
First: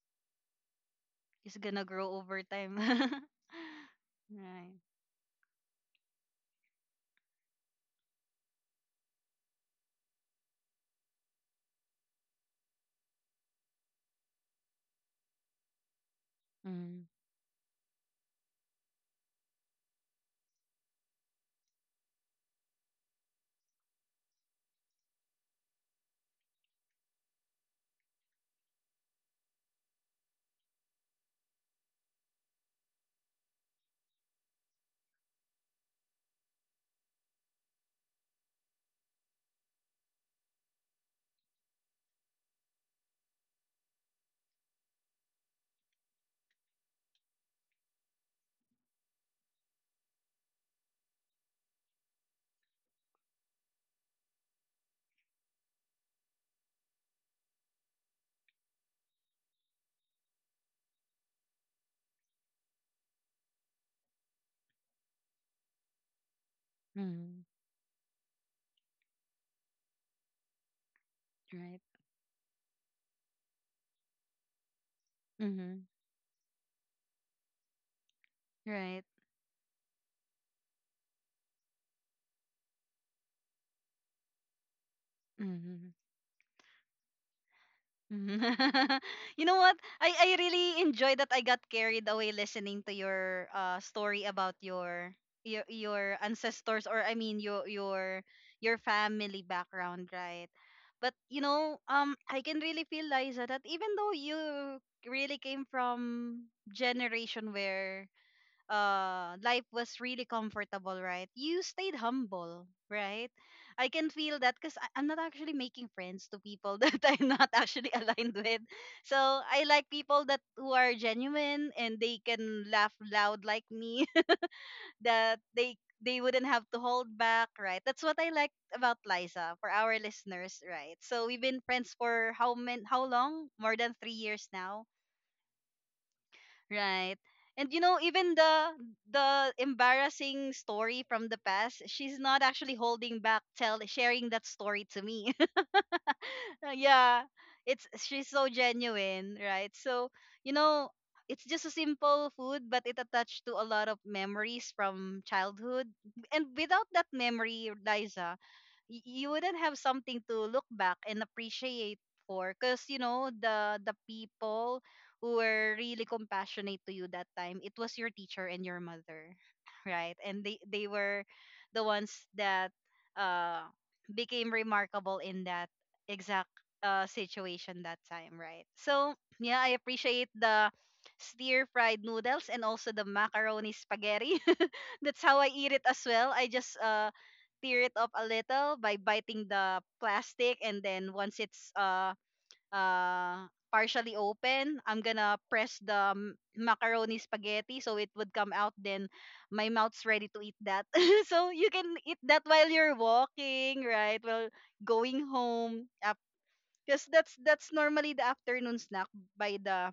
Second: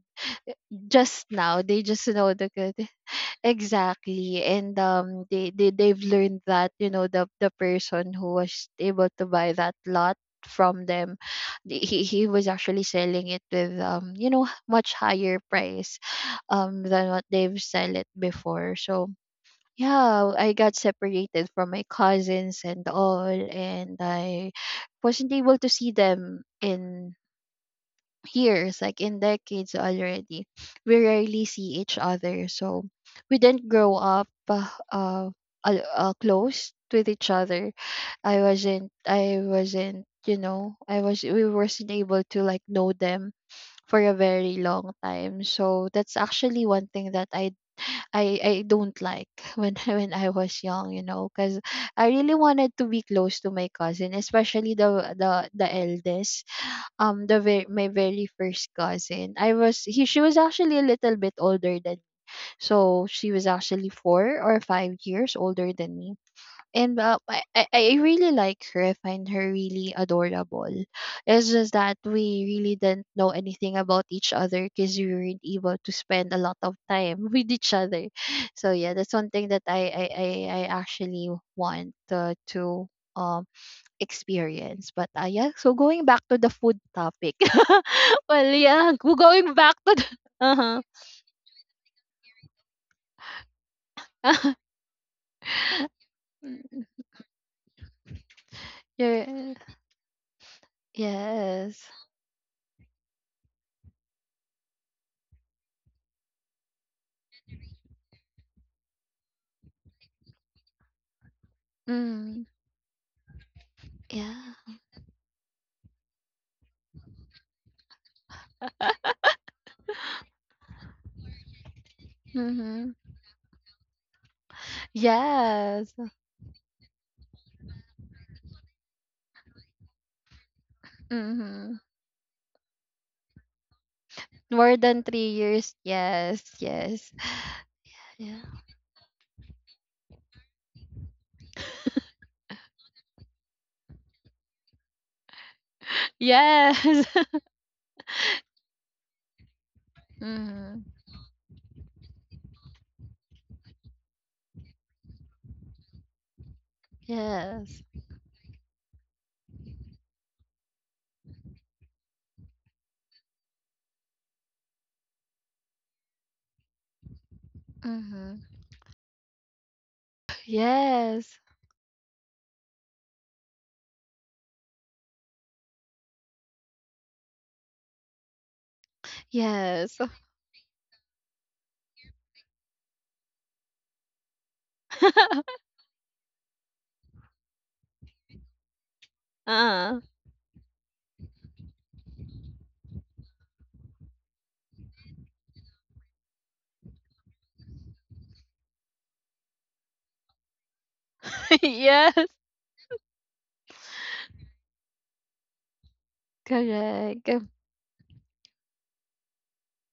[SPEAKER 2] just
[SPEAKER 1] It's
[SPEAKER 2] now, they
[SPEAKER 1] gonna
[SPEAKER 2] just
[SPEAKER 1] grow
[SPEAKER 2] know
[SPEAKER 1] over
[SPEAKER 2] the good.
[SPEAKER 1] time.
[SPEAKER 2] Exactly. And
[SPEAKER 1] Right.
[SPEAKER 2] they've learned that, you know, the person who was able to buy that lot from them, he was actually selling it with you know, much higher price than what they've sell it before. So yeah, I got separated from my cousins and all, and I wasn't able to see them in years, like in decades already. We rarely see each other. So we didn't grow up close with each other. I wasn't, you know, we wasn't able to like know them for a very long time. So that's actually one thing that I don't like when I was young, you know, because I really wanted to be close to my cousin, especially the eldest, the very, my very first cousin. I was he She was actually a little bit older than, so she was actually 4 or 5 years older than me. And
[SPEAKER 1] Mm-hmm.
[SPEAKER 2] I really like her. I find her really adorable. It's just
[SPEAKER 1] Right.
[SPEAKER 2] that we really didn't know anything about each other because we weren't able
[SPEAKER 1] Mm-hmm.
[SPEAKER 2] to spend a lot of time with each other. So yeah,
[SPEAKER 1] Right.
[SPEAKER 2] that's one thing that I actually want to um experience. But yeah, so
[SPEAKER 1] Mm-hmm.
[SPEAKER 2] going back to the food topic. Well, yeah,
[SPEAKER 1] You
[SPEAKER 2] going
[SPEAKER 1] know
[SPEAKER 2] back
[SPEAKER 1] what?
[SPEAKER 2] to the
[SPEAKER 1] I really
[SPEAKER 2] uh-huh.
[SPEAKER 1] enjoy that I got carried away listening to your, story about your
[SPEAKER 2] Mm,
[SPEAKER 1] ancestors, or I mean, your your family
[SPEAKER 2] yeah.
[SPEAKER 1] background, right? But, you know,
[SPEAKER 2] Yes.
[SPEAKER 1] I can really feel, Liza, that even though you really came from generation where life was really comfortable, right, you stayed
[SPEAKER 2] Mm,
[SPEAKER 1] humble, right. I can feel that,
[SPEAKER 2] yeah.
[SPEAKER 1] because I'm not actually making friends to people that I'm not actually aligned with. So I like people that who are genuine and they can
[SPEAKER 2] Mm-hmm.
[SPEAKER 1] laugh loud like me, that they
[SPEAKER 2] Yes.
[SPEAKER 1] they wouldn't have to hold back, right. That's what I liked about Liza, for our listeners, right. So we've been
[SPEAKER 2] Mm-hmm.
[SPEAKER 1] friends for how long, more than 3 years
[SPEAKER 2] More
[SPEAKER 1] now.
[SPEAKER 2] than 3 years. Yes. Yes.
[SPEAKER 1] Right. And, you know, even
[SPEAKER 2] Yeah.
[SPEAKER 1] the embarrassing story from the past, she's not actually holding back tell sharing that story to me.
[SPEAKER 2] Yes.
[SPEAKER 1] Yeah. It's She's so genuine, right? So, you
[SPEAKER 2] Mm-hmm.
[SPEAKER 1] know, it's just a simple food, but it attached to a lot of memories from childhood. And without that memory,
[SPEAKER 2] Yes.
[SPEAKER 1] Liza, you wouldn't have something to look back and appreciate for, because, you know, the people who were really compassionate to you that time, it was your
[SPEAKER 2] Mm-hmm.
[SPEAKER 1] teacher and your mother, right. And they were
[SPEAKER 2] Yes.
[SPEAKER 1] the ones that uh became remarkable in that exact situation that time, right. So yeah, I
[SPEAKER 2] Yes.
[SPEAKER 1] appreciate the stir fried noodles and also the macaroni spaghetti. That's how I eat it as well. I just tear it up a little by biting the
[SPEAKER 2] uh,
[SPEAKER 1] plastic, and then once it's uh partially open, I'm gonna press the macaroni spaghetti so it would come out, then my mouth's ready to eat that. So you can eat
[SPEAKER 2] yes.
[SPEAKER 1] that while you're walking, right, well, going home, because that's
[SPEAKER 2] Correct.
[SPEAKER 1] that's normally the afternoon snack by the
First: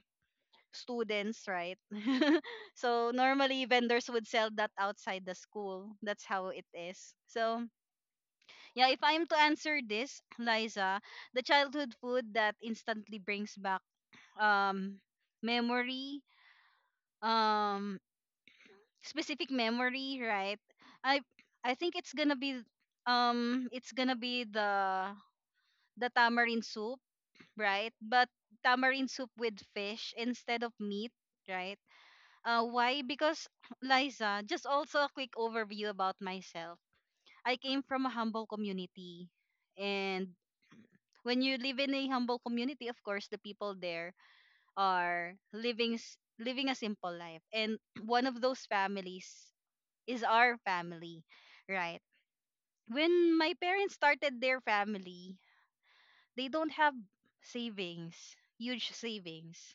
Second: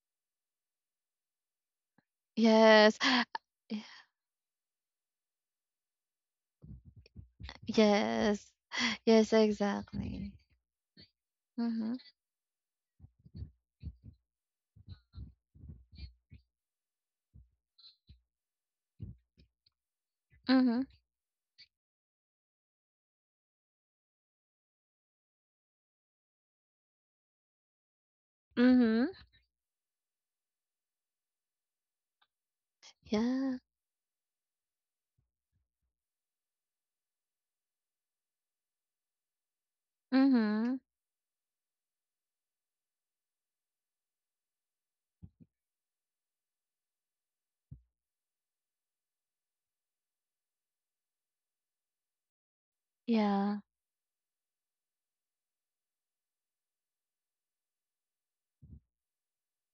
[SPEAKER 1] students, right.
[SPEAKER 2] Yes.
[SPEAKER 1] So normally
[SPEAKER 2] Yeah.
[SPEAKER 1] vendors would sell that outside the school, that's how it is. So
[SPEAKER 2] Yes.
[SPEAKER 1] yeah, if I'm
[SPEAKER 2] Yes,
[SPEAKER 1] to answer this,
[SPEAKER 2] exactly.
[SPEAKER 1] Liza, the childhood
[SPEAKER 2] Mm-hmm.
[SPEAKER 1] food that instantly brings back, um memory, um specific memory, right?
[SPEAKER 2] Mm-hmm.
[SPEAKER 1] I I think it's gonna be the tamarind soup, right? But tamarind
[SPEAKER 2] Mm-hmm.
[SPEAKER 1] soup with fish instead of meat, right? Why? Because
[SPEAKER 2] Yeah.
[SPEAKER 1] Liza, just also a quick overview about myself. I came from a humble community, and
[SPEAKER 2] Mm-hmm.
[SPEAKER 1] when you live in a humble community, of course the people there are living living a simple life, and one of those families is our family, right. When my
[SPEAKER 2] Yeah.
[SPEAKER 1] parents started their family, they don't have savings huge savings,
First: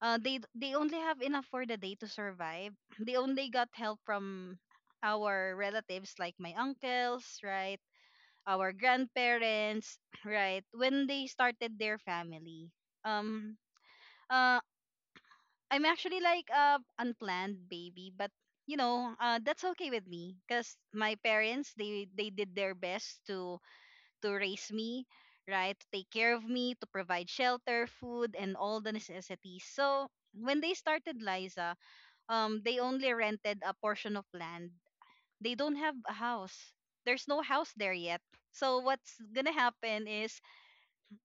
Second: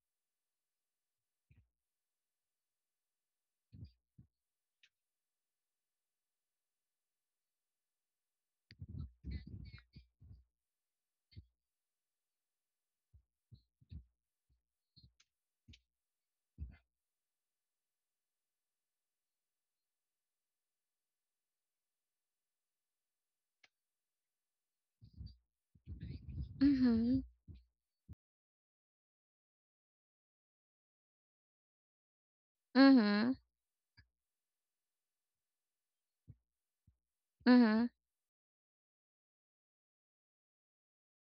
[SPEAKER 1] they only have enough for the day to survive. They only got help from our relatives like my uncles, right, our grandparents, right? When they started their family. Um uh I'm actually like a unplanned baby, but, you know, that's okay with me cuz my parents, they did their best to raise me, right? To take care of me, to
[SPEAKER 2] Mm-hmm.
[SPEAKER 1] provide shelter, food and all the necessities. So, when they started, Liza, they only
[SPEAKER 2] Mm-hmm.
[SPEAKER 1] rented a portion of land. They don't have a house. There's no house
[SPEAKER 2] Mm-hmm.
[SPEAKER 1] there yet. So what's gonna happen is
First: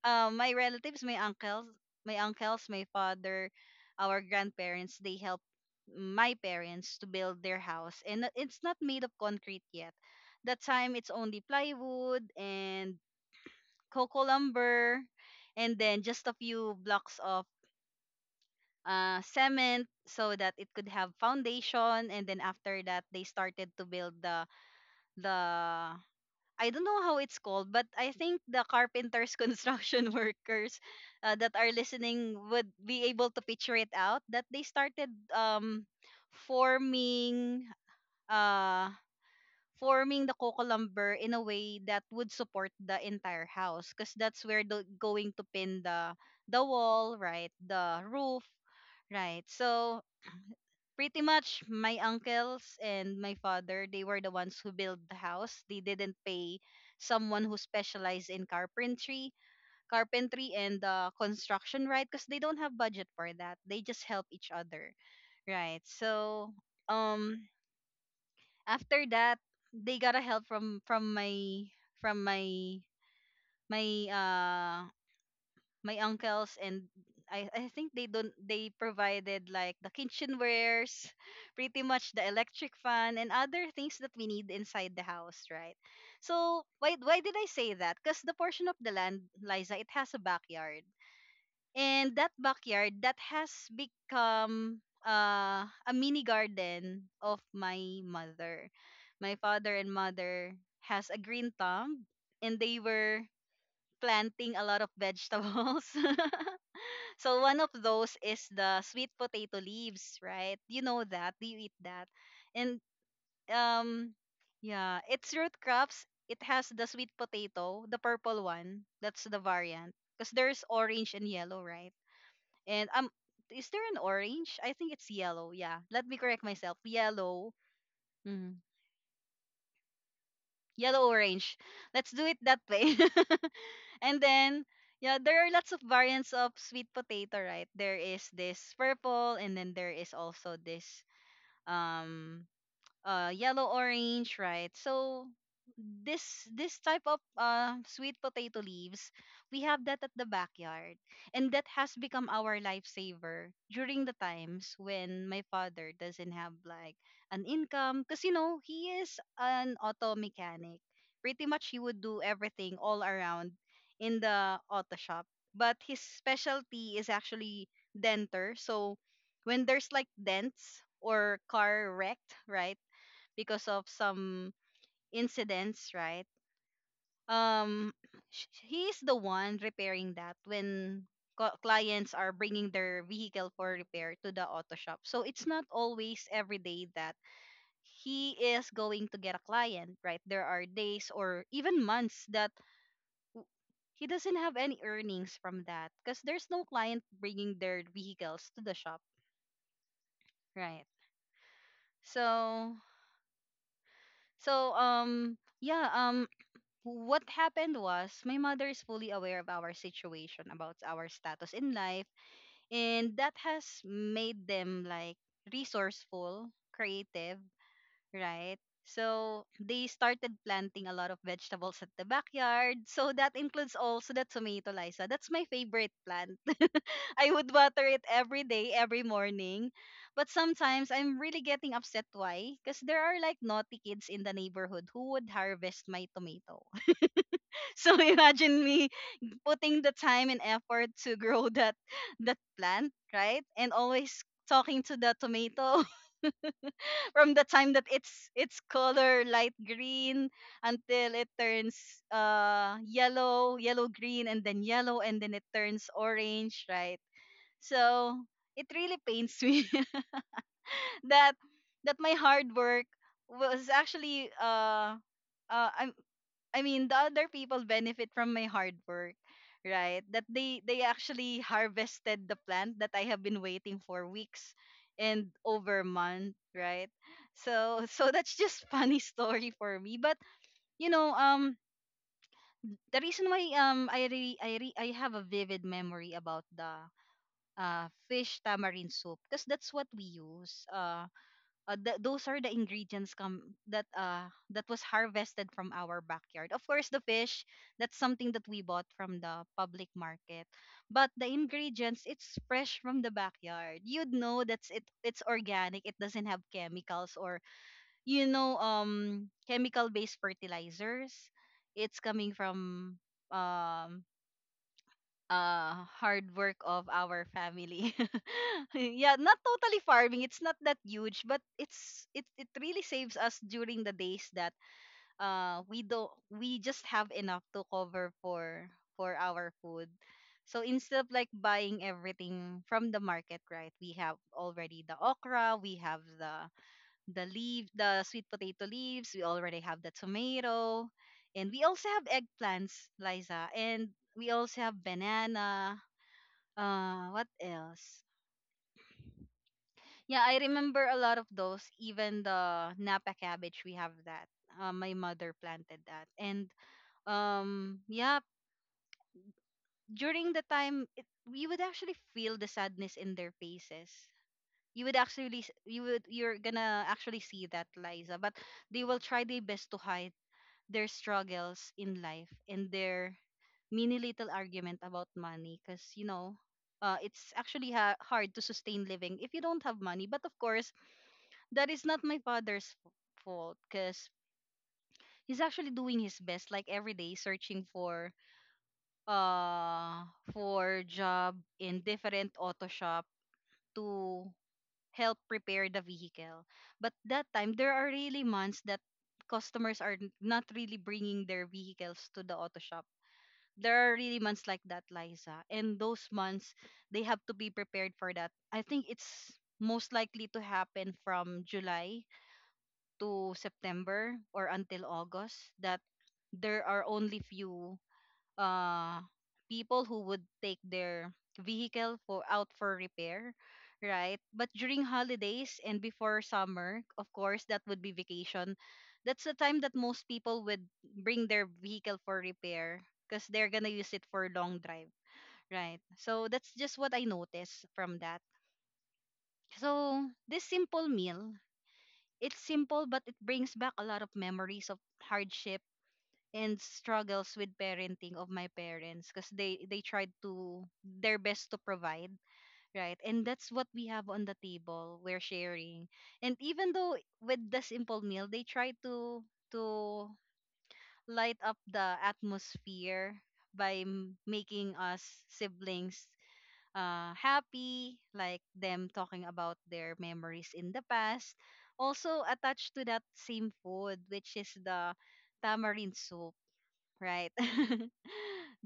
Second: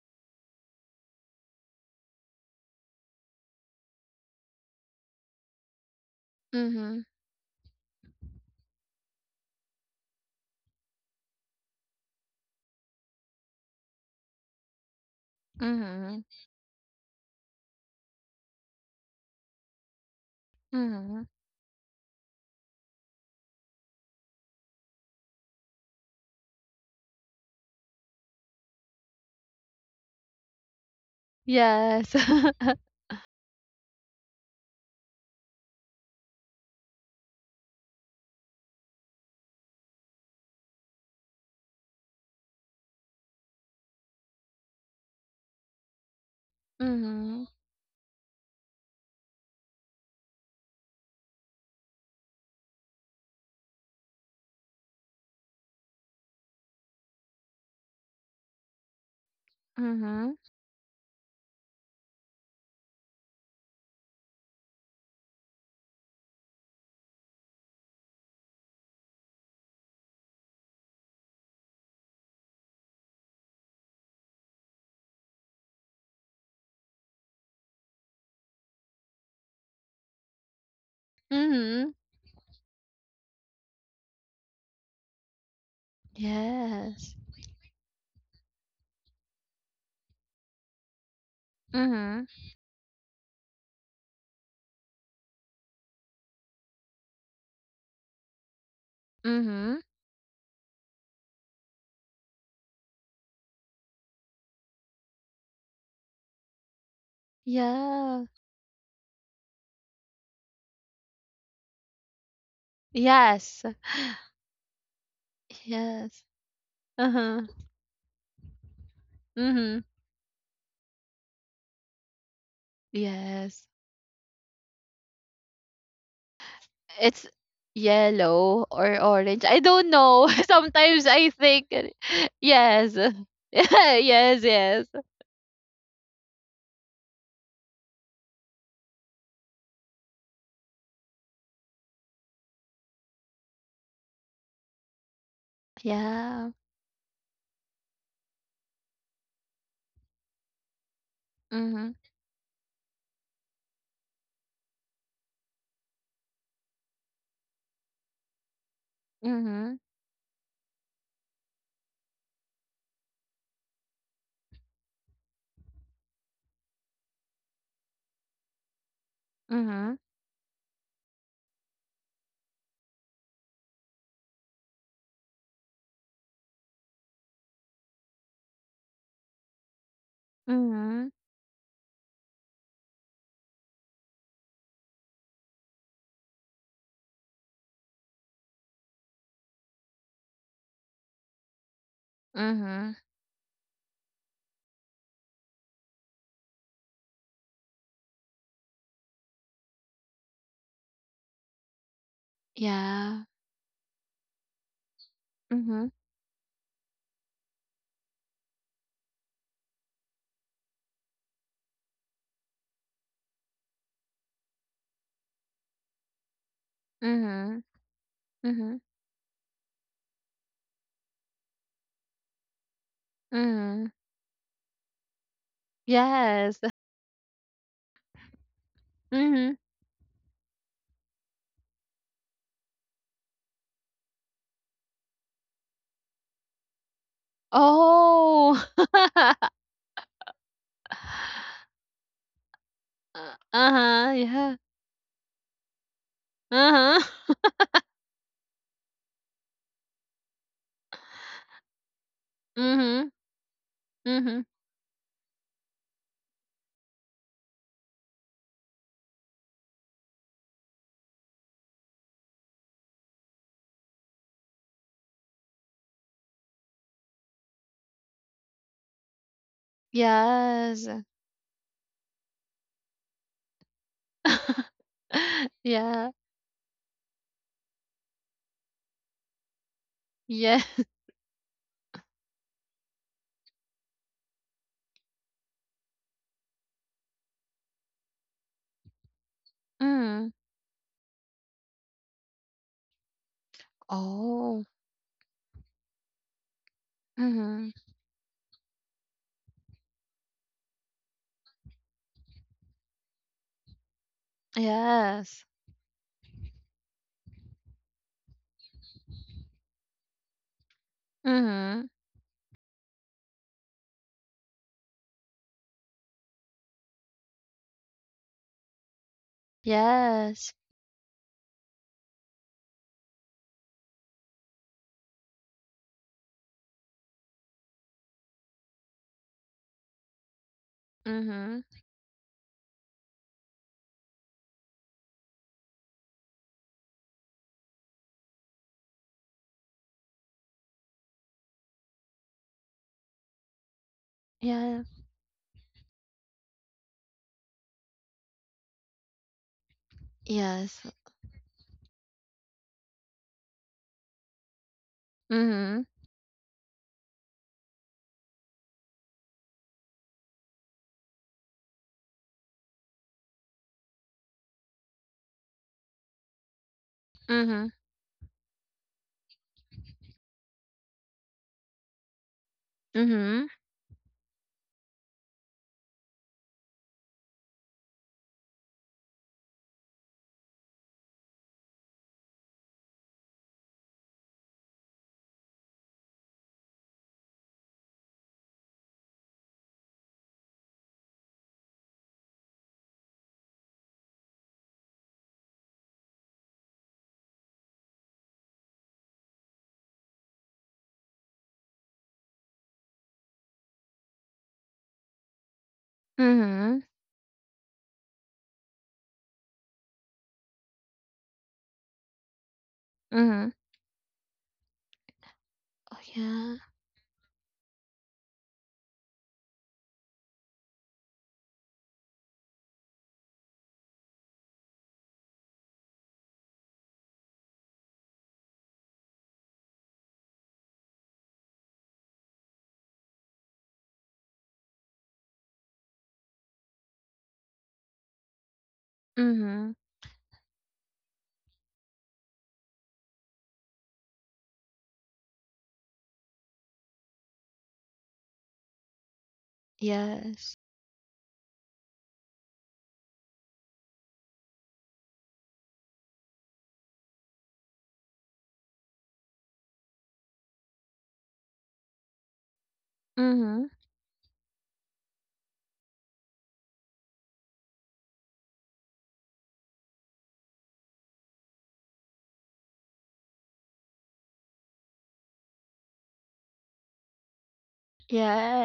[SPEAKER 1] my relatives, my uncles, my uncles, my father, our grandparents, they helped my parents
[SPEAKER 2] Mm-hmm.
[SPEAKER 1] to build their house, and no- it's not made of concrete yet. That time, it's only plywood and coco lumber, and then
[SPEAKER 2] Mm-hmm.
[SPEAKER 1] just a few blocks of cement so that it could have
[SPEAKER 2] Mm-hmm.
[SPEAKER 1] foundation. And then after that, they started to build the I don't know how it's called, but I think the carpenters, construction workers that are
[SPEAKER 2] Yes.
[SPEAKER 1] listening would be able to picture it out that they started forming uh, forming the coco lumber in a way that would support the entire house because that's where they're going to pin the wall,
[SPEAKER 2] Mm-hmm.
[SPEAKER 1] right? The roof, right? So pretty much my uncles and my father they were the ones who built the house, they didn't pay someone who specialized in carpentry,
[SPEAKER 2] Mm-hmm.
[SPEAKER 1] carpentry and construction, right? Because they don't have budget for that, they just help each other, right? So um after that they got a help from from my from my my uh my uncles, and I think they don't, they provided like the kitchenwares, pretty
[SPEAKER 2] Mm-hmm.
[SPEAKER 1] much the electric fan and other things that we need inside the house, right? So why
[SPEAKER 2] Yes.
[SPEAKER 1] why did I say that? Because the portion of the land, Liza, it has a backyard. And
[SPEAKER 2] Mm-hmm.
[SPEAKER 1] that backyard that has become a mini garden of my mother. My father
[SPEAKER 2] Mm-hmm.
[SPEAKER 1] and mother has a green thumb and they were planting a lot of vegetables. So one of those
[SPEAKER 2] Yeah.
[SPEAKER 1] is the sweet potato leaves, right? You know that. Do you eat that? And
[SPEAKER 2] Yes.
[SPEAKER 1] um yeah, its root crops,
[SPEAKER 2] Yes.
[SPEAKER 1] it has the sweet
[SPEAKER 2] Uh-huh.
[SPEAKER 1] potato, the purple one. That's the
[SPEAKER 2] Mm-hmm.
[SPEAKER 1] variant. Because there's orange and yellow, right? And
[SPEAKER 2] Yes.
[SPEAKER 1] is there an orange? I think it's yellow. Yeah. Let me correct myself.
[SPEAKER 2] It's
[SPEAKER 1] Yellow. Mm.
[SPEAKER 2] yellow or orange. I don't know. Sometimes
[SPEAKER 1] Yellow
[SPEAKER 2] I
[SPEAKER 1] orange.
[SPEAKER 2] think it-
[SPEAKER 1] Let's do it that way.
[SPEAKER 2] yes.
[SPEAKER 1] And then,
[SPEAKER 2] Yes.
[SPEAKER 1] yeah, there are lots of variants of sweet potato, right? There is this purple, and then there is also this um yellow orange, right? So this
[SPEAKER 2] Yeah.
[SPEAKER 1] this type of sweet potato leaves, we have that at the backyard, and that has
[SPEAKER 2] Mhm.
[SPEAKER 1] become our lifesaver during the times when my father doesn't have like an income, because you know he is
[SPEAKER 2] Mhm.
[SPEAKER 1] an auto mechanic. Pretty much he would do everything all around in the auto shop, but his specialty is actually denter. So when there's
[SPEAKER 2] Mhm.
[SPEAKER 1] like dents or car wrecked, right? Because of some incidents, right? Um, sh- he is the one repairing that when
[SPEAKER 2] Mhm.
[SPEAKER 1] co- clients are bringing their vehicle for repair to the auto shop. So it's not always every day that he is going to get a client, right? There are days or even months that
[SPEAKER 2] Mhm.
[SPEAKER 1] w- he doesn't have any earnings from that because there's no client bringing their vehicles to the shop, right? So,
[SPEAKER 2] Yeah.
[SPEAKER 1] so um, yeah,
[SPEAKER 2] Mhm.
[SPEAKER 1] um, what happened was my mother is fully aware of our situation about our status in life, and that has made them like resourceful, creative,
[SPEAKER 2] Mhm.
[SPEAKER 1] right?
[SPEAKER 2] Mhm.
[SPEAKER 1] So they started planting a lot of vegetables at the backyard. So that includes
[SPEAKER 2] Mhm.
[SPEAKER 1] also the tomato, Liza. That's my favorite plant.
[SPEAKER 2] Yes.
[SPEAKER 1] I would water it every day, every
[SPEAKER 2] Mhm.
[SPEAKER 1] morning, but sometimes I'm really getting upset. Why? Because there are like naughty kids in the neighborhood who would harvest my tomato. So
[SPEAKER 2] Oh.
[SPEAKER 1] imagine me putting the time and effort to grow that that plant, right? And
[SPEAKER 2] Uh-huh.
[SPEAKER 1] always
[SPEAKER 2] Yeah.
[SPEAKER 1] talking to the tomato
[SPEAKER 2] Uh-huh.
[SPEAKER 1] from the time that it's color light green until it turns
[SPEAKER 2] Mhm.
[SPEAKER 1] yellow, yellow green and
[SPEAKER 2] Mhm.
[SPEAKER 1] then yellow and then it turns orange, right? So it really pains me that that my hard work was actually uh I, I mean, the other people benefit from my hard work, right? That they
[SPEAKER 2] Yes.
[SPEAKER 1] actually harvested the plant that I have been waiting for weeks and over a
[SPEAKER 2] yeah.
[SPEAKER 1] month, right? So so that's just funny story for me. But
[SPEAKER 2] Yeah.
[SPEAKER 1] you know, the reason why I have a vivid memory about the fish tamarind soup because that's what we
[SPEAKER 2] Mhm.
[SPEAKER 1] use. Th- those are the ingredients come that
[SPEAKER 2] Oh.
[SPEAKER 1] that was harvested from our backyard. Of course, the fish,
[SPEAKER 2] Mhm.
[SPEAKER 1] that's something that we bought from the public market, but the ingredients it's fresh from the backyard. You'd know that's it. It's
[SPEAKER 2] Yes.
[SPEAKER 1] organic. It doesn't have chemicals or chemical based fertilizers.
[SPEAKER 2] Mhm.
[SPEAKER 1] It's coming from um hard work of our family. Yeah, not totally farming. It's
[SPEAKER 2] Yes.
[SPEAKER 1] not that huge, but it it really saves us during the days that we don't we just have enough to cover for our food. So instead of like
[SPEAKER 2] Mhm.
[SPEAKER 1] buying everything from the market, right? We have already the okra, we have the leaf, the sweet potato leaves, we already have the tomato, and we also have eggplants, Liza, and we also
[SPEAKER 2] Yeah.
[SPEAKER 1] have banana, what else? Yeah, I
[SPEAKER 2] Yes.
[SPEAKER 1] remember a lot of those. Even the Napa cabbage, we have that. My mother planted
[SPEAKER 2] Mhm.
[SPEAKER 1] that, and yeah, during the time, we would actually feel the sadness in their faces. You would actually, s- you would, you're gonna actually see that,
[SPEAKER 2] Mhm.
[SPEAKER 1] Liza. But they will try their best to hide their struggles in life and their
[SPEAKER 2] Mhm.
[SPEAKER 1] mini little argument about money, because you know, it's actually ha- hard to sustain living if you don't have money. But of course that is not my father's f- fault because he's actually doing his best like every day searching uh for job in different auto shop to help prepare the vehicle. But that time there are really months that customers are n- not really bringing their vehicles to the auto shop. There are really months like that, Liza, and those months
[SPEAKER 2] Mhm.
[SPEAKER 1] they have to be prepared for that. I think it's most likely to happen from July to
[SPEAKER 2] Mhm.
[SPEAKER 1] September or until August, that
[SPEAKER 2] Oh yeah.
[SPEAKER 1] there are only few uh people who would take their vehicle for out for repair, right? But during holidays and before summer, of course that would be vacation, that's the time that most people would bring their vehicle for repair because they're gonna use it for long drive, right? So that's just what I noticed from that.
[SPEAKER 2] Mhm.
[SPEAKER 1] So this simple meal, it's simple, but it brings back a lot of memories of hardship and struggles with parenting of my parents, because they tried
[SPEAKER 2] Yes.
[SPEAKER 1] to their best to provide, right? And that's what we have on the table, we're sharing, and even though with the simple meal, they try to light up the atmosphere
[SPEAKER 2] Mhm.
[SPEAKER 1] by m- making us siblings happy, like them talking about their memories in the past. Also attached to that same food, which is the tamarind soup, right?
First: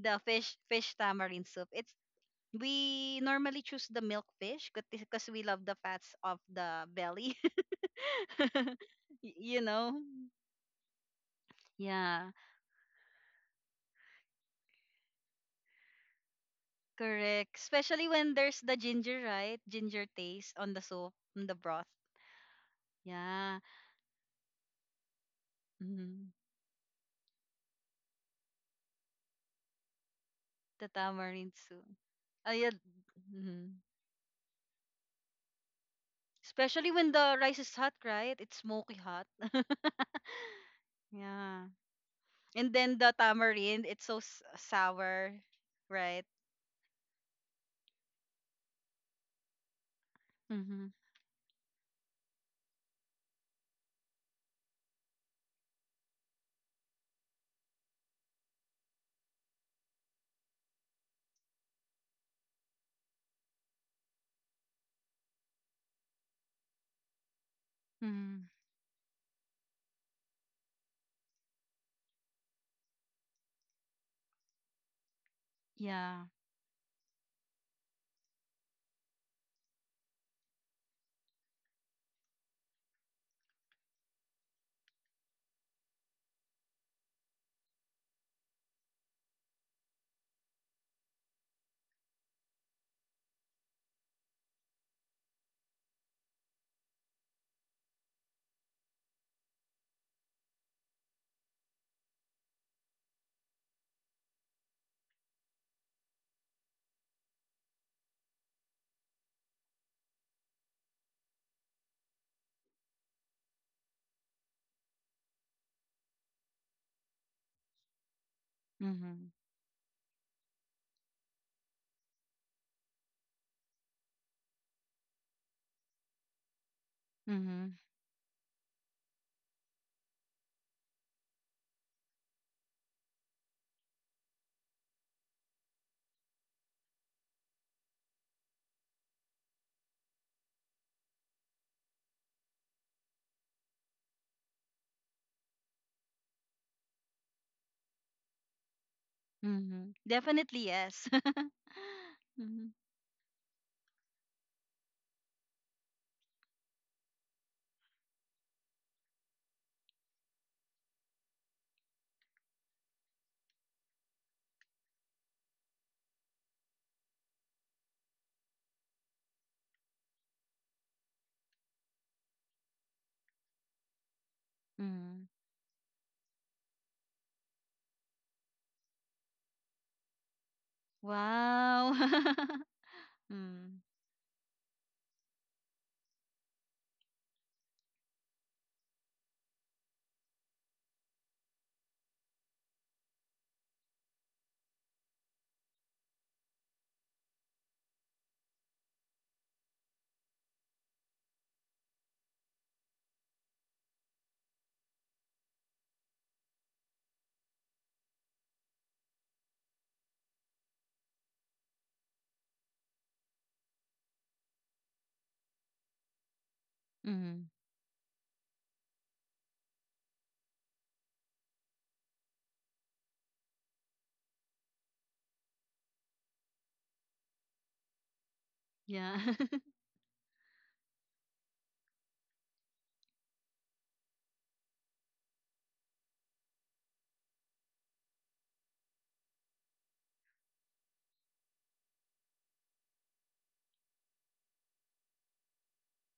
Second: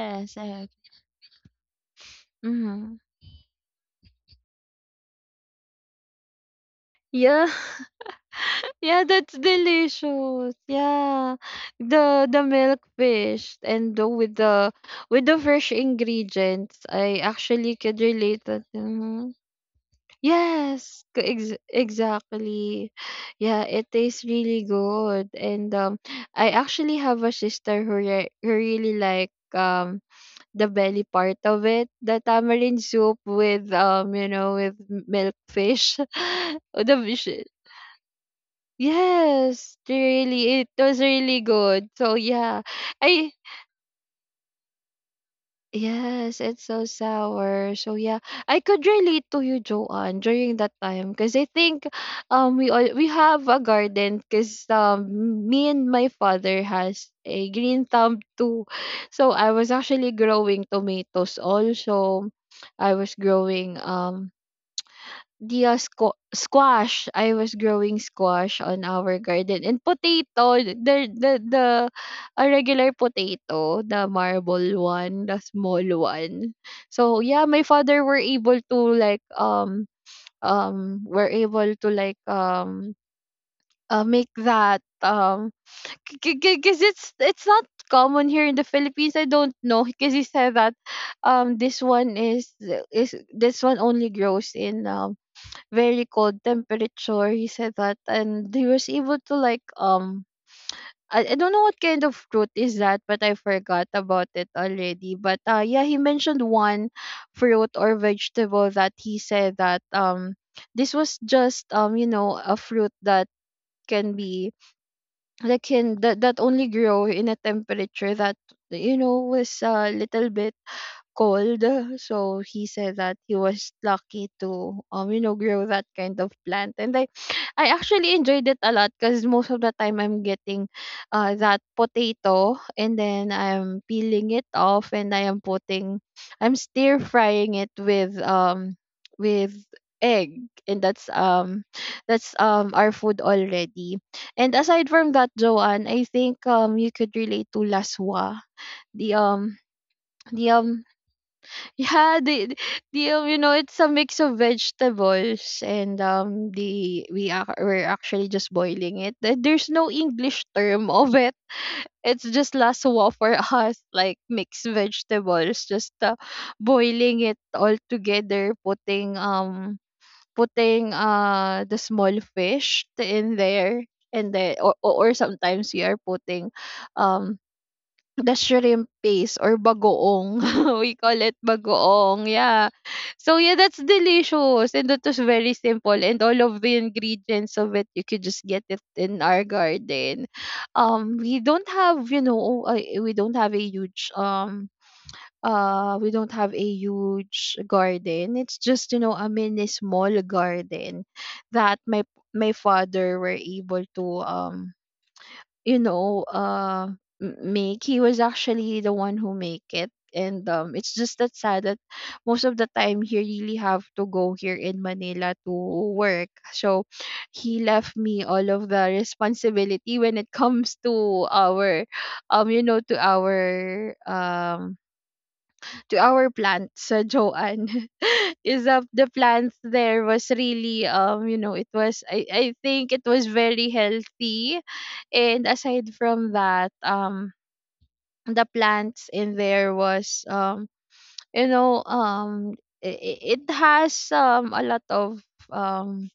[SPEAKER 1] The fish
[SPEAKER 2] I
[SPEAKER 1] fish tamarind soup. It's
[SPEAKER 2] Mhm.
[SPEAKER 1] we normally choose the milk fish because we love the fats of the belly.
[SPEAKER 2] Yeah. Yeah, that's
[SPEAKER 1] Y- you know?
[SPEAKER 2] delicious. Yeah.
[SPEAKER 1] Yeah,
[SPEAKER 2] The milk fish and the, with the with the fresh ingredients. I
[SPEAKER 1] correct.
[SPEAKER 2] actually could
[SPEAKER 1] Especially when
[SPEAKER 2] relate
[SPEAKER 1] there's
[SPEAKER 2] that.
[SPEAKER 1] the ginger,
[SPEAKER 2] Mm-hmm.
[SPEAKER 1] right? Ginger taste on the
[SPEAKER 2] Yes,
[SPEAKER 1] soup,
[SPEAKER 2] co
[SPEAKER 1] on
[SPEAKER 2] ex
[SPEAKER 1] the broth.
[SPEAKER 2] exactly.
[SPEAKER 1] Yeah.
[SPEAKER 2] Yeah, it tastes really good. And
[SPEAKER 1] Mm-hmm.
[SPEAKER 2] I actually have a sister who re who really like the
[SPEAKER 1] The
[SPEAKER 2] belly part
[SPEAKER 1] tamarind
[SPEAKER 2] of
[SPEAKER 1] soup.
[SPEAKER 2] it, the
[SPEAKER 1] Ayun.
[SPEAKER 2] tamarind soup with
[SPEAKER 1] Mhm.
[SPEAKER 2] you know, with milk fish. Oh,
[SPEAKER 1] Especially
[SPEAKER 2] the
[SPEAKER 1] when
[SPEAKER 2] fish.
[SPEAKER 1] the rice is hot, right? It's smoky hot.
[SPEAKER 2] Yes, really it was really
[SPEAKER 1] Yeah.
[SPEAKER 2] good. So yeah,
[SPEAKER 1] And then the
[SPEAKER 2] I
[SPEAKER 1] tamarind, it's so s- sour, right?
[SPEAKER 2] Yes, it's so sour. So yeah, I could relate to you, Joanne, during that
[SPEAKER 1] Mm-hmm.
[SPEAKER 2] time because I think we have a garden because me and my father has a green thumb too. So I was actually growing tomatoes also. I was growing the squash. I was growing
[SPEAKER 1] Hmm.
[SPEAKER 2] squash on our garden, and potato, the a regular potato, the marble one, the small
[SPEAKER 1] Yeah.
[SPEAKER 2] one. So yeah, my father were able to like were able to like make that, because it's not common here in the Philippines. I don't know, because he said that um this one is this one only grows in very cold temperature. He said that, and he was able to like. I don't know what kind of fruit is that, but I forgot about it already. But yeah, he mentioned one fruit or vegetable that he said that this was just you know, a fruit that can be that, that only grow in a temperature that, you know,
[SPEAKER 1] Mm-hmm.
[SPEAKER 2] was a little bit cold. So he said that he was lucky to you know, grow that kind of plant. And I
[SPEAKER 1] Mm-hmm.
[SPEAKER 2] actually enjoyed it a lot because most of the time I'm getting that potato, and then I'm peeling it off and I am putting I'm stir frying it with egg, and that's our food already. And aside from that, Joanne, I think you could relate to laswa, the um
[SPEAKER 1] Mm-hmm.
[SPEAKER 2] the
[SPEAKER 1] Definitely yes.
[SPEAKER 2] yeah,
[SPEAKER 1] Mm-hmm.
[SPEAKER 2] you know, it's a mix of vegetables, and the we're actually just boiling it. There's no English term of it. It's just laswa for us, like mixed vegetables, just boiling it all together, putting the small fish in there, and then or
[SPEAKER 1] Mm-hmm.
[SPEAKER 2] sometimes we are putting um the shrimp paste or bagoong. We call it
[SPEAKER 1] Wow.
[SPEAKER 2] bagoong. Yeah. So yeah, that's
[SPEAKER 1] Mm.
[SPEAKER 2] delicious, and that was very simple, and all of the ingredients of it you could just get it in our garden. We don't have, you know, we don't have a huge we don't have a huge garden. It's just, you know, a mini small garden that my father were able to you know, make. He was actually the one who make it. And it's just that sad that most of the time he really have to go here in Manila to work. So
[SPEAKER 1] Mm-hmm.
[SPEAKER 2] he left me all of the responsibility when it comes to our you know, to our plant sa Joanne. Is of the
[SPEAKER 1] Yeah.
[SPEAKER 2] plants, there was really, you know, it was, I think it was very healthy. And aside from that, the plants in there was, you know, it has a lot of um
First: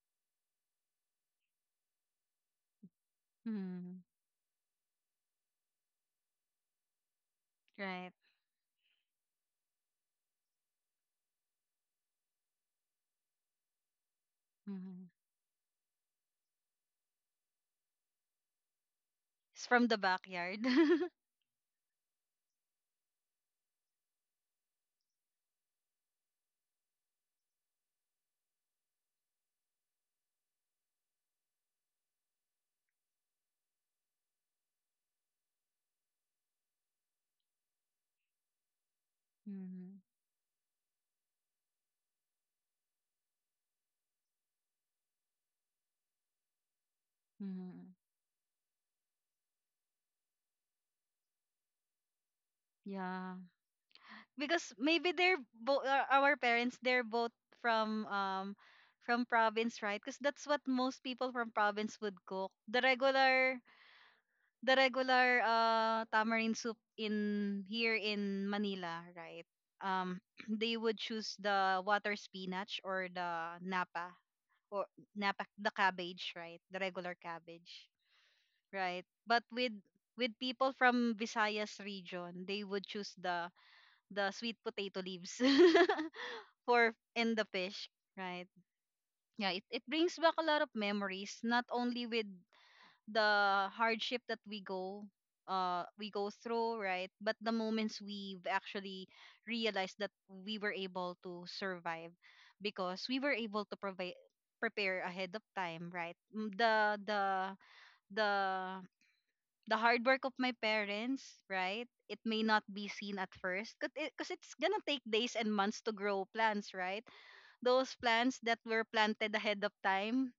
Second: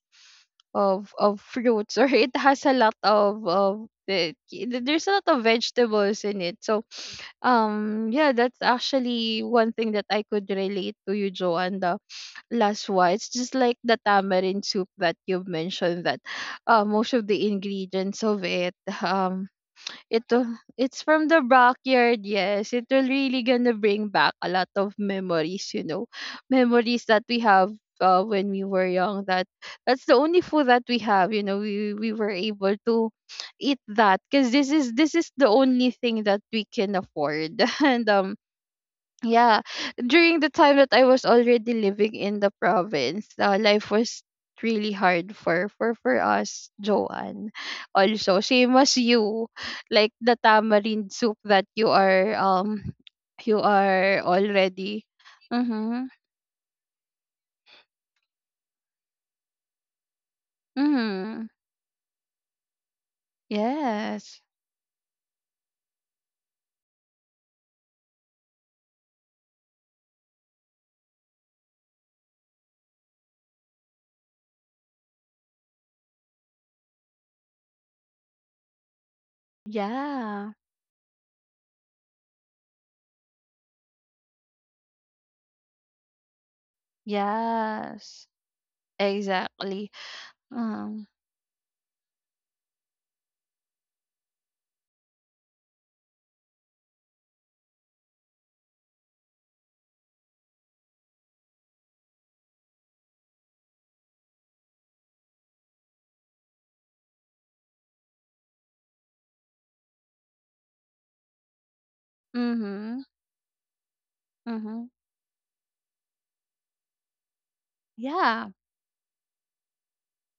[SPEAKER 2] of fruits or it has a lot of
[SPEAKER 1] Mm-hmm.
[SPEAKER 2] there's a lot of vegetables in it. So
[SPEAKER 1] Right.
[SPEAKER 2] yeah, that's actually one thing that I could relate to you, Joanne. The last one, it's just like the tamarind soup
[SPEAKER 1] Mm-hmm.
[SPEAKER 2] that you mentioned that most of the ingredients of it um
[SPEAKER 1] It's from the backyard.
[SPEAKER 2] it's from the backyard, yes. It will really gonna bring back a lot of memories, you know. Memories that we have when we were young, that that's the only food that we have. You know, we were able to eat that because this is the only thing that we can afford. And yeah,
[SPEAKER 1] Mm-hmm.
[SPEAKER 2] during the time that I was already living in the province, life was really hard for us, Joanne.
[SPEAKER 1] Mhm.
[SPEAKER 2] Also same as you, like the tamarind soup that
[SPEAKER 1] Yeah.
[SPEAKER 2] you are
[SPEAKER 1] Because
[SPEAKER 2] already
[SPEAKER 1] maybe they're both
[SPEAKER 2] mm-hmm
[SPEAKER 1] our parents, they're both from um from province, right? Because that's what most people
[SPEAKER 2] mm-hmm
[SPEAKER 1] from province would cook. The regular
[SPEAKER 2] yes
[SPEAKER 1] tamarind soup in here in Manila, right? Um they would choose the water spinach or the napa or napa the cabbage, right? The regular cabbage, right? But with
[SPEAKER 2] yeah
[SPEAKER 1] people from Visayas region, they would choose the sweet potato leaves for in the fish,
[SPEAKER 2] yes
[SPEAKER 1] right? Yeah, it
[SPEAKER 2] exactly
[SPEAKER 1] brings back a lot of
[SPEAKER 2] um
[SPEAKER 1] memories, not only with the hardship that we go through, right? But the moments we've actually realized that we were able to survive because we were able to provide prepare ahead of time, right? Mm, the the the hard work of my parents, right? It may not be
[SPEAKER 2] mm-hmm
[SPEAKER 1] seen at first because it's gonna
[SPEAKER 2] mm-hmm
[SPEAKER 1] take days and months to grow plants, right? Those plants
[SPEAKER 2] yeah.
[SPEAKER 1] that were planted ahead of time,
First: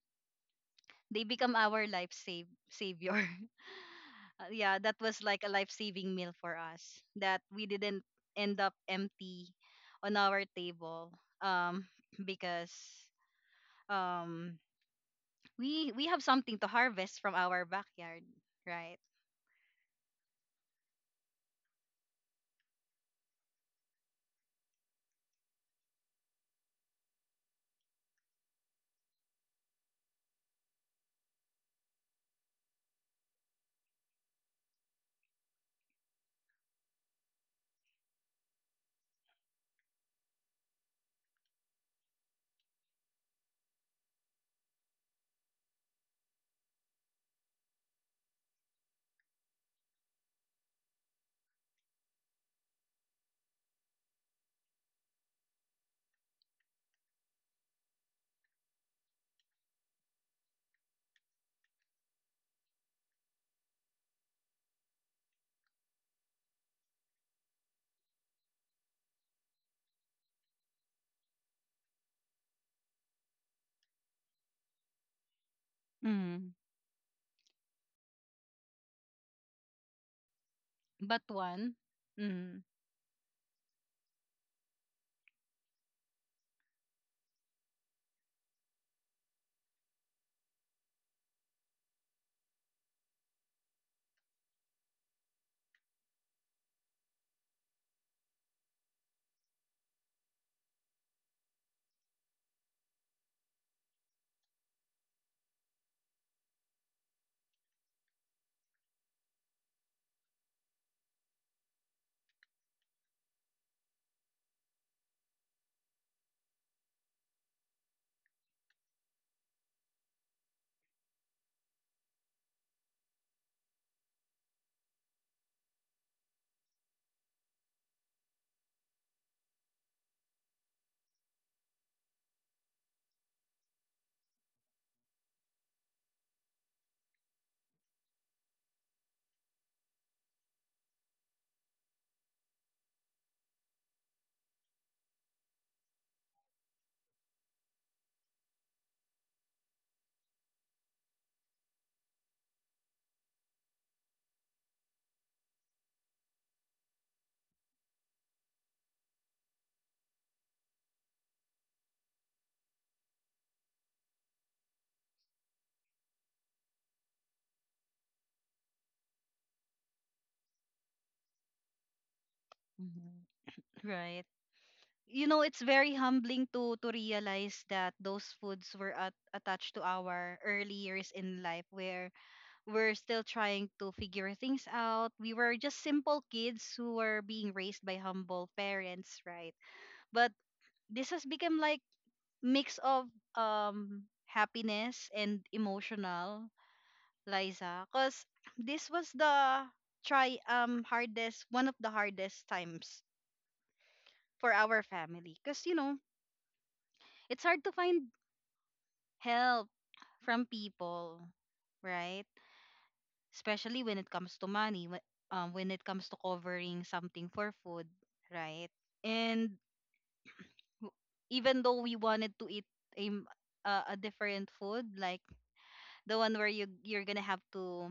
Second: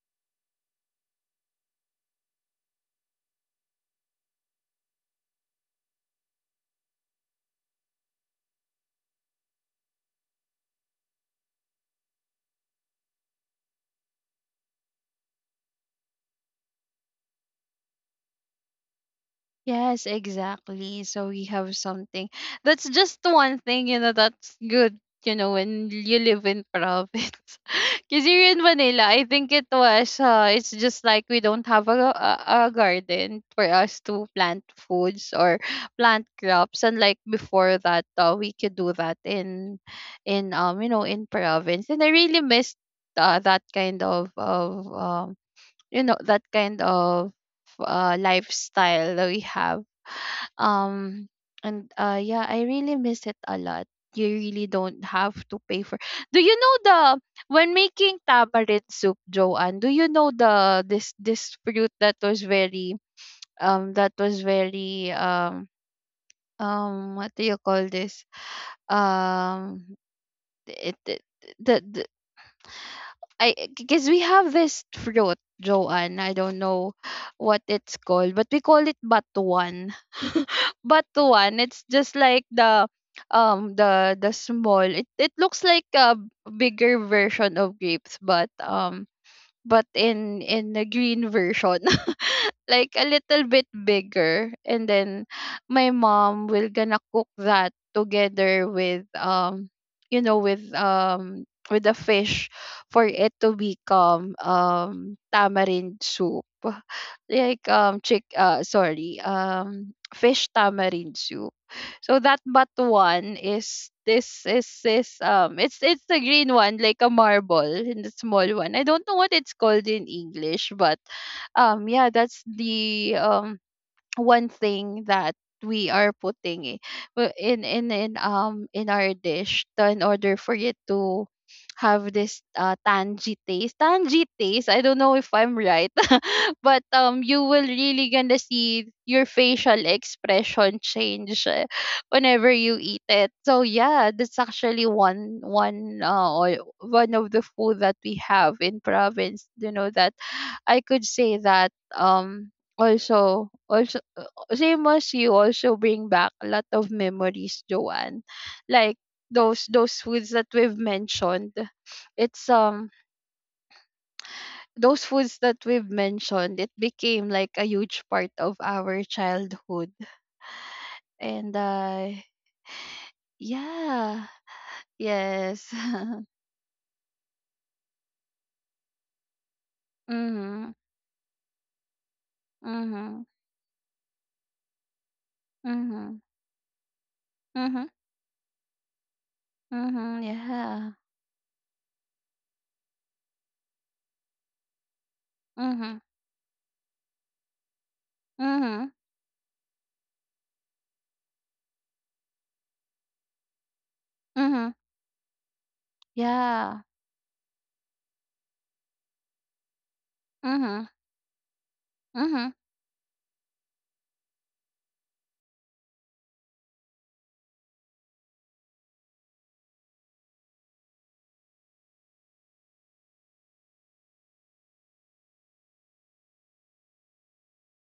[SPEAKER 1] they become our life save savior. Yeah, that was like a life saving meal for us that we didn't end up empty on our table, um, because um, we have something to harvest from our backyard, right?
[SPEAKER 2] Yes, exactly. So we have something. That's just one thing, you know, that's good, you know, when you live in province. Because here in Manila, I think it was, it's just like we don't have a garden for us to plant foods or plant crops. And like before that, we could do that in, you know, in province. And I really missed that kind of, you know, that kind of, lifestyle that we have, um, and yeah, I really miss it a lot. You really don't have to pay for. Do you know the when making tamarind soup, Joanne? Do you know the this fruit that was very um that was very um what do you call this um it, it the, I, because we have this fruit, Joanne. I
[SPEAKER 1] Mm.
[SPEAKER 2] don't know what it's called, but we call it batuan.
[SPEAKER 1] But
[SPEAKER 2] Batuan.
[SPEAKER 1] one,
[SPEAKER 2] It's just like
[SPEAKER 1] mm,
[SPEAKER 2] the the small. It looks like a bigger version of grapes, but but in the green version, like a little bit bigger. And then my mom will gonna cook that together with you know with the fish for it to become tamarind soup. Like chick, sorry, fish tamarind soup. So that, but one is this it's the green one, like a marble, in the small one. I don't know what it's called in English, but yeah, that's the one thing that we are putting in our dish, in order for it to have this tangy taste. Tangy taste. I don't know if I'm right, but you will really gonna see your facial expression change, whenever you eat it. So yeah, that's actually one of the food that we have in province. You know that i could say that also, same as you, also bring back a lot of memories, Joanne. Like those those foods that we've mentioned it's um those foods that we've mentioned, it became like a huge part of our childhood. And
[SPEAKER 1] Mhm.
[SPEAKER 2] yeah,
[SPEAKER 1] Right. You know, it's
[SPEAKER 2] yes.
[SPEAKER 1] very humbling to realize that those foods were at, attached to our
[SPEAKER 2] Mhm.
[SPEAKER 1] early years in life where we're
[SPEAKER 2] Mhm.
[SPEAKER 1] still trying to figure things out. We were just
[SPEAKER 2] Mhm.
[SPEAKER 1] simple kids who were being raised
[SPEAKER 2] Mhm.
[SPEAKER 1] by humble parents, right?
[SPEAKER 2] Mhm.
[SPEAKER 1] But
[SPEAKER 2] Yeah.
[SPEAKER 1] this has become like mix of happiness and
[SPEAKER 2] Mhm.
[SPEAKER 1] emotional, Liza, cuz
[SPEAKER 2] Mhm.
[SPEAKER 1] this was the try hardest one of the hardest times for
[SPEAKER 2] Mhm.
[SPEAKER 1] our family because you know
[SPEAKER 2] Yeah.
[SPEAKER 1] it's hard to find help from
[SPEAKER 2] Mhm.
[SPEAKER 1] people, right?
[SPEAKER 2] Mhm.
[SPEAKER 1] Especially when it comes to money, when it comes to covering something for food, right? And w- even though we wanted to eat a, m- a different food, like the one where you're gonna have to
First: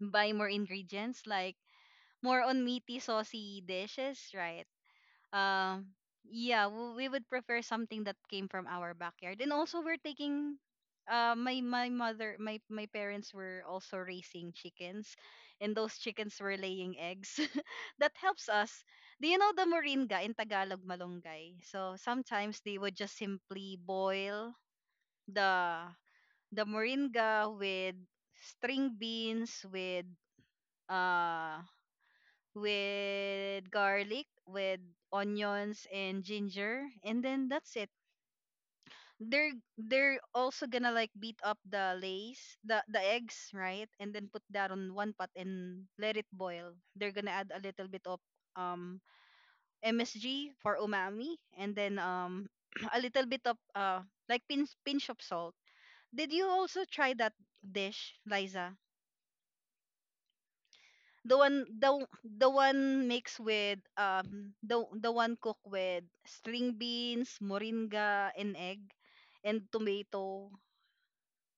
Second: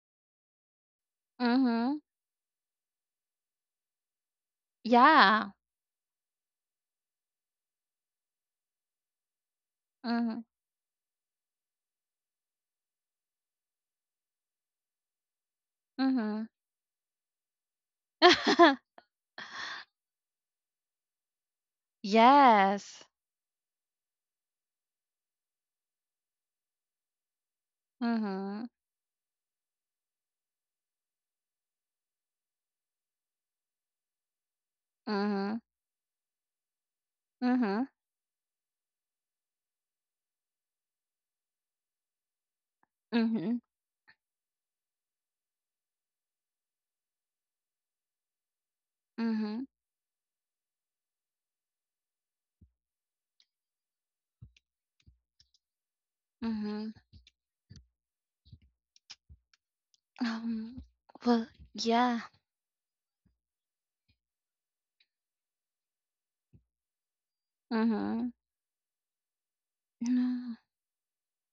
[SPEAKER 1] buy more ingredients, like
[SPEAKER 2] Mhm.
[SPEAKER 1] more on meaty, saucy dishes, right?
[SPEAKER 2] Yeah.
[SPEAKER 1] Um, yeah, we would prefer something that came from our backyard. And also, we're
[SPEAKER 2] Mhm.
[SPEAKER 1] taking. My mother, my parents were also raising chickens, and those chickens
[SPEAKER 2] Mhm.
[SPEAKER 1] were laying eggs. That helps us. Do you know the moringa in Tagalog, malunggay? So sometimes they would
[SPEAKER 2] Yes.
[SPEAKER 1] just simply boil the the moringa with
[SPEAKER 2] Mhm.
[SPEAKER 1] string beans uh with garlic, with
[SPEAKER 2] Mhm.
[SPEAKER 1] onions and ginger, and then that's it.
[SPEAKER 2] Mhm.
[SPEAKER 1] They're also gonna like beat up the the eggs,
[SPEAKER 2] Mhm.
[SPEAKER 1] right? And then put that on one pot and let it boil. They're gonna add a little bit of um
[SPEAKER 2] Mhm.
[SPEAKER 1] MSG for umami, and then a little bit of like pinch of salt. Did you also
[SPEAKER 2] Mhm.
[SPEAKER 1] try that dish, Liza?
[SPEAKER 2] Um,
[SPEAKER 1] The
[SPEAKER 2] well,
[SPEAKER 1] one
[SPEAKER 2] yeah.
[SPEAKER 1] the one mixed with the one cooked with string beans, moringa,
[SPEAKER 2] Mhm.
[SPEAKER 1] and egg, and tomato.
[SPEAKER 2] No.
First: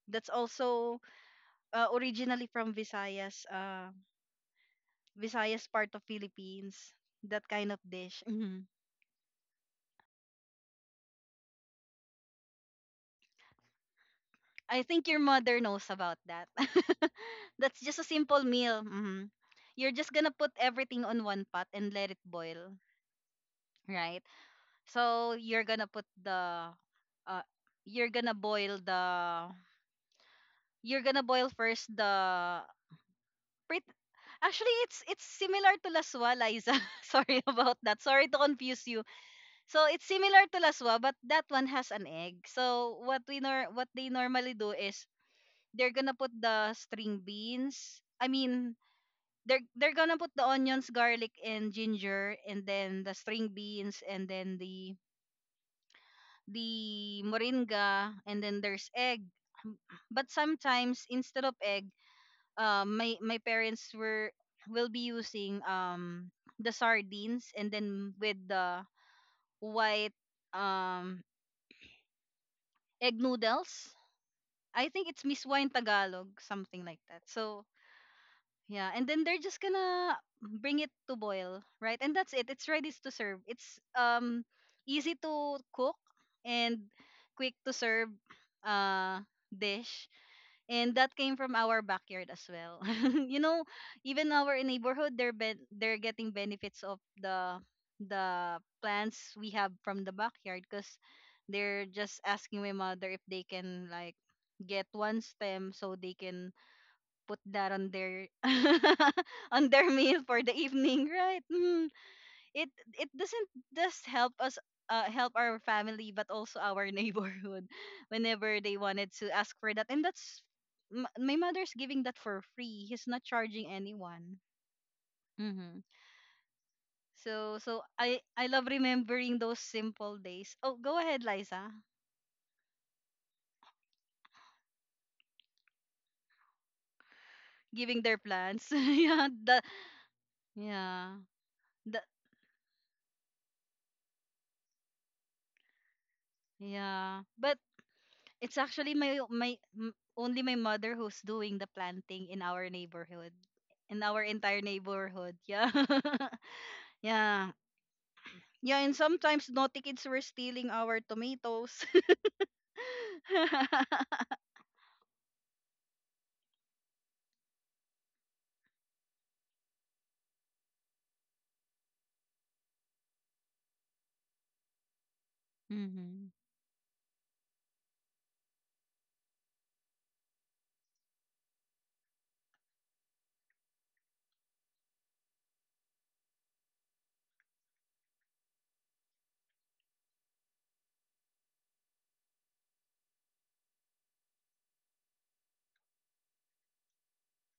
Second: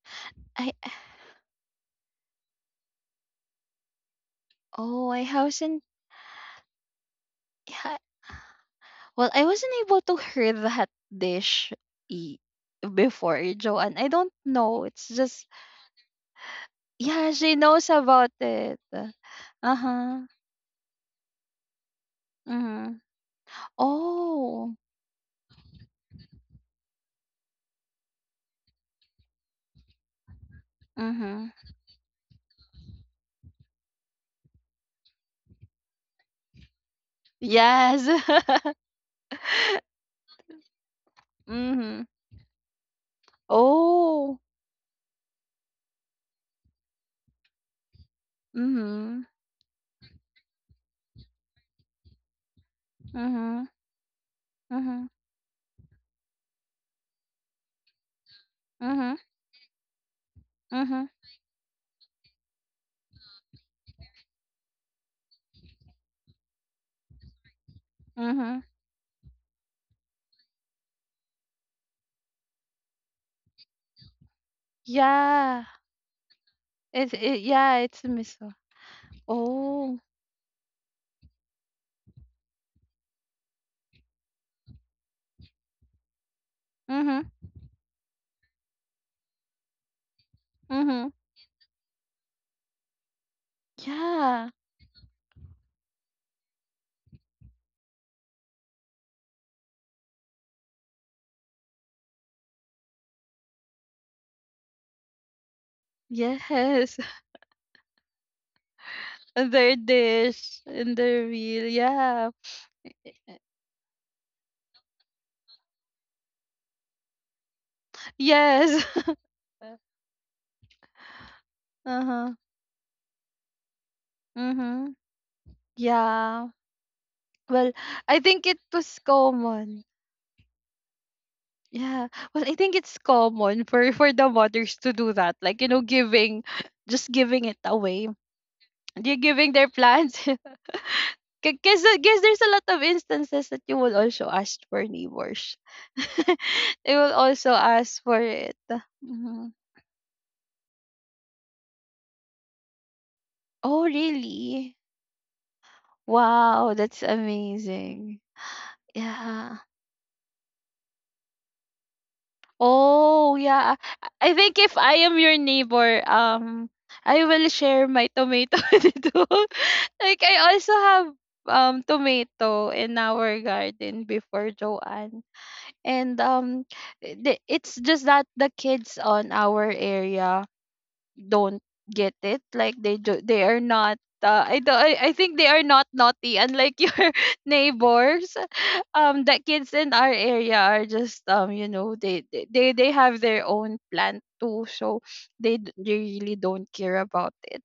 [SPEAKER 1] That's
[SPEAKER 2] I
[SPEAKER 1] also originally from Visayas,
[SPEAKER 2] oh, I
[SPEAKER 1] Visayas
[SPEAKER 2] haven't
[SPEAKER 1] part of Philippines. That kind of
[SPEAKER 2] ha-
[SPEAKER 1] dish. Mhm.
[SPEAKER 2] well, I wasn't able to hear that dish e- before, Joanne. I don't
[SPEAKER 1] I
[SPEAKER 2] know.
[SPEAKER 1] think
[SPEAKER 2] It's
[SPEAKER 1] your
[SPEAKER 2] just
[SPEAKER 1] mother knows about that.
[SPEAKER 2] yeah, she
[SPEAKER 1] That's
[SPEAKER 2] knows
[SPEAKER 1] just a
[SPEAKER 2] about
[SPEAKER 1] simple
[SPEAKER 2] it.
[SPEAKER 1] meal. Mhm. You're just
[SPEAKER 2] Uh-huh.
[SPEAKER 1] gonna put everything on one pot and let it boil,
[SPEAKER 2] Mm-hmm.
[SPEAKER 1] right?
[SPEAKER 2] Oh.
[SPEAKER 1] So you're gonna put the uh you're gonna boil the you're gonna
[SPEAKER 2] Mm-hmm.
[SPEAKER 1] boil first the pret- actually it's similar to laswa Liza. Sorry about that.
[SPEAKER 2] Yes.
[SPEAKER 1] Sorry to confuse you. So it's similar to laswa, but that one has
[SPEAKER 2] Mm-hmm.
[SPEAKER 1] an egg. So what we nor what they
[SPEAKER 2] Oh.
[SPEAKER 1] normally do is they're gonna put the string beans. I mean
[SPEAKER 2] Mm-hmm.
[SPEAKER 1] they're gonna put the onions, garlic and ginger and then the string
[SPEAKER 2] Mm-hmm.
[SPEAKER 1] beans and then the
[SPEAKER 2] Mm-hmm.
[SPEAKER 1] the moringa, and then there's
[SPEAKER 2] Mm-hmm.
[SPEAKER 1] egg. Um, But
[SPEAKER 2] Mm-hmm.
[SPEAKER 1] sometimes instead of egg, my parents were will be using the sardines and then with
[SPEAKER 2] Mm-hmm.
[SPEAKER 1] the white um egg noodles. I think it's Miss
[SPEAKER 2] Yeah.
[SPEAKER 1] Wine Tagalog, something like that. So
[SPEAKER 2] Yeah, it's miso.
[SPEAKER 1] yeah, and then they're just
[SPEAKER 2] Oh.
[SPEAKER 1] gonna bring it to boil, right? And that's it. It's ready to serve. It's easy to cook and
[SPEAKER 2] Mm-hmm.
[SPEAKER 1] quick to serve uh dish. And
[SPEAKER 2] Mhm.
[SPEAKER 1] that came from our backyard as well. You know, even
[SPEAKER 2] Yeah.
[SPEAKER 1] our neighborhood they're getting benefits of the plants we have from the backyard because they're just asking my mother if they can like get one stem so they can
[SPEAKER 2] Yes.
[SPEAKER 1] put that on their on
[SPEAKER 2] Their
[SPEAKER 1] their meal for
[SPEAKER 2] dish
[SPEAKER 1] the
[SPEAKER 2] and
[SPEAKER 1] evening,
[SPEAKER 2] their
[SPEAKER 1] right?
[SPEAKER 2] meal.
[SPEAKER 1] Mhm.
[SPEAKER 2] Yeah.
[SPEAKER 1] It it doesn't just help us help our family but also our neighborhood, whenever they
[SPEAKER 2] Yes.
[SPEAKER 1] wanted to ask for that. And that's my mother's giving that
[SPEAKER 2] Uh-huh.
[SPEAKER 1] for free. He's not charging anyone.
[SPEAKER 2] Mm-hmm.
[SPEAKER 1] hmm
[SPEAKER 2] Yeah.
[SPEAKER 1] So
[SPEAKER 2] Well,
[SPEAKER 1] so
[SPEAKER 2] I
[SPEAKER 1] I
[SPEAKER 2] think
[SPEAKER 1] I
[SPEAKER 2] it
[SPEAKER 1] love
[SPEAKER 2] was
[SPEAKER 1] remembering those
[SPEAKER 2] common.
[SPEAKER 1] simple days. Oh, go ahead, Liza.
[SPEAKER 2] Yeah. Well, I think it's common for the mothers to do that. Like, you know, giving just giving it away.
[SPEAKER 1] Giving their plans.
[SPEAKER 2] They're
[SPEAKER 1] Yeah,
[SPEAKER 2] giving
[SPEAKER 1] the
[SPEAKER 2] their plants.
[SPEAKER 1] yeah.
[SPEAKER 2] Because I
[SPEAKER 1] The
[SPEAKER 2] guess there's a lot of instances that you will also ask for neighbors. They will
[SPEAKER 1] yeah.
[SPEAKER 2] also
[SPEAKER 1] But
[SPEAKER 2] ask for it.
[SPEAKER 1] It's actually
[SPEAKER 2] Mm-hmm.
[SPEAKER 1] only my mother who's doing the planting in our neighborhood,
[SPEAKER 2] Oh,
[SPEAKER 1] in our entire
[SPEAKER 2] really?
[SPEAKER 1] neighborhood. Yeah,
[SPEAKER 2] Wow, that's
[SPEAKER 1] yeah,
[SPEAKER 2] amazing.
[SPEAKER 1] yeah. And sometimes
[SPEAKER 2] Yeah.
[SPEAKER 1] naughty kids were stealing our tomatoes.
[SPEAKER 2] Oh, yeah. I think if I am your neighbor, I will share my tomato with you. Like, I also have tomato in our garden before, Joanne. And
[SPEAKER 1] Mm-hmm.
[SPEAKER 2] it's just that the kids on our area don't get it. Like, they do, they are not I, do, I think they are not naughty unlike your neighbors. The kids in our area are just they have their own plan too, so they really don't care about it.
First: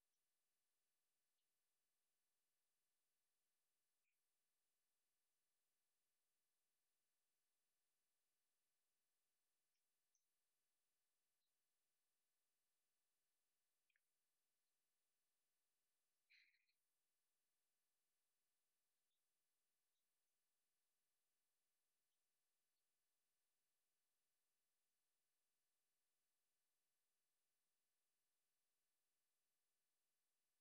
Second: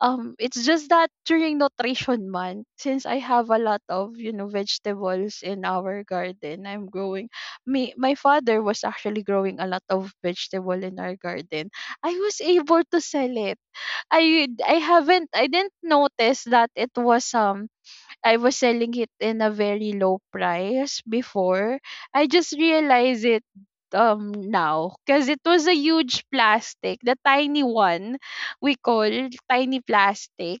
[SPEAKER 2] It's just that during nutrition month, since I have a lot of vegetables in our garden, I'm growing me my father was actually growing a lot of vegetable in our garden. I was able to sell it. I didn't notice that it was I was selling it in a very low price before. I just realized it now, because it was a huge plastic, the tiny one, we call tiny plastic.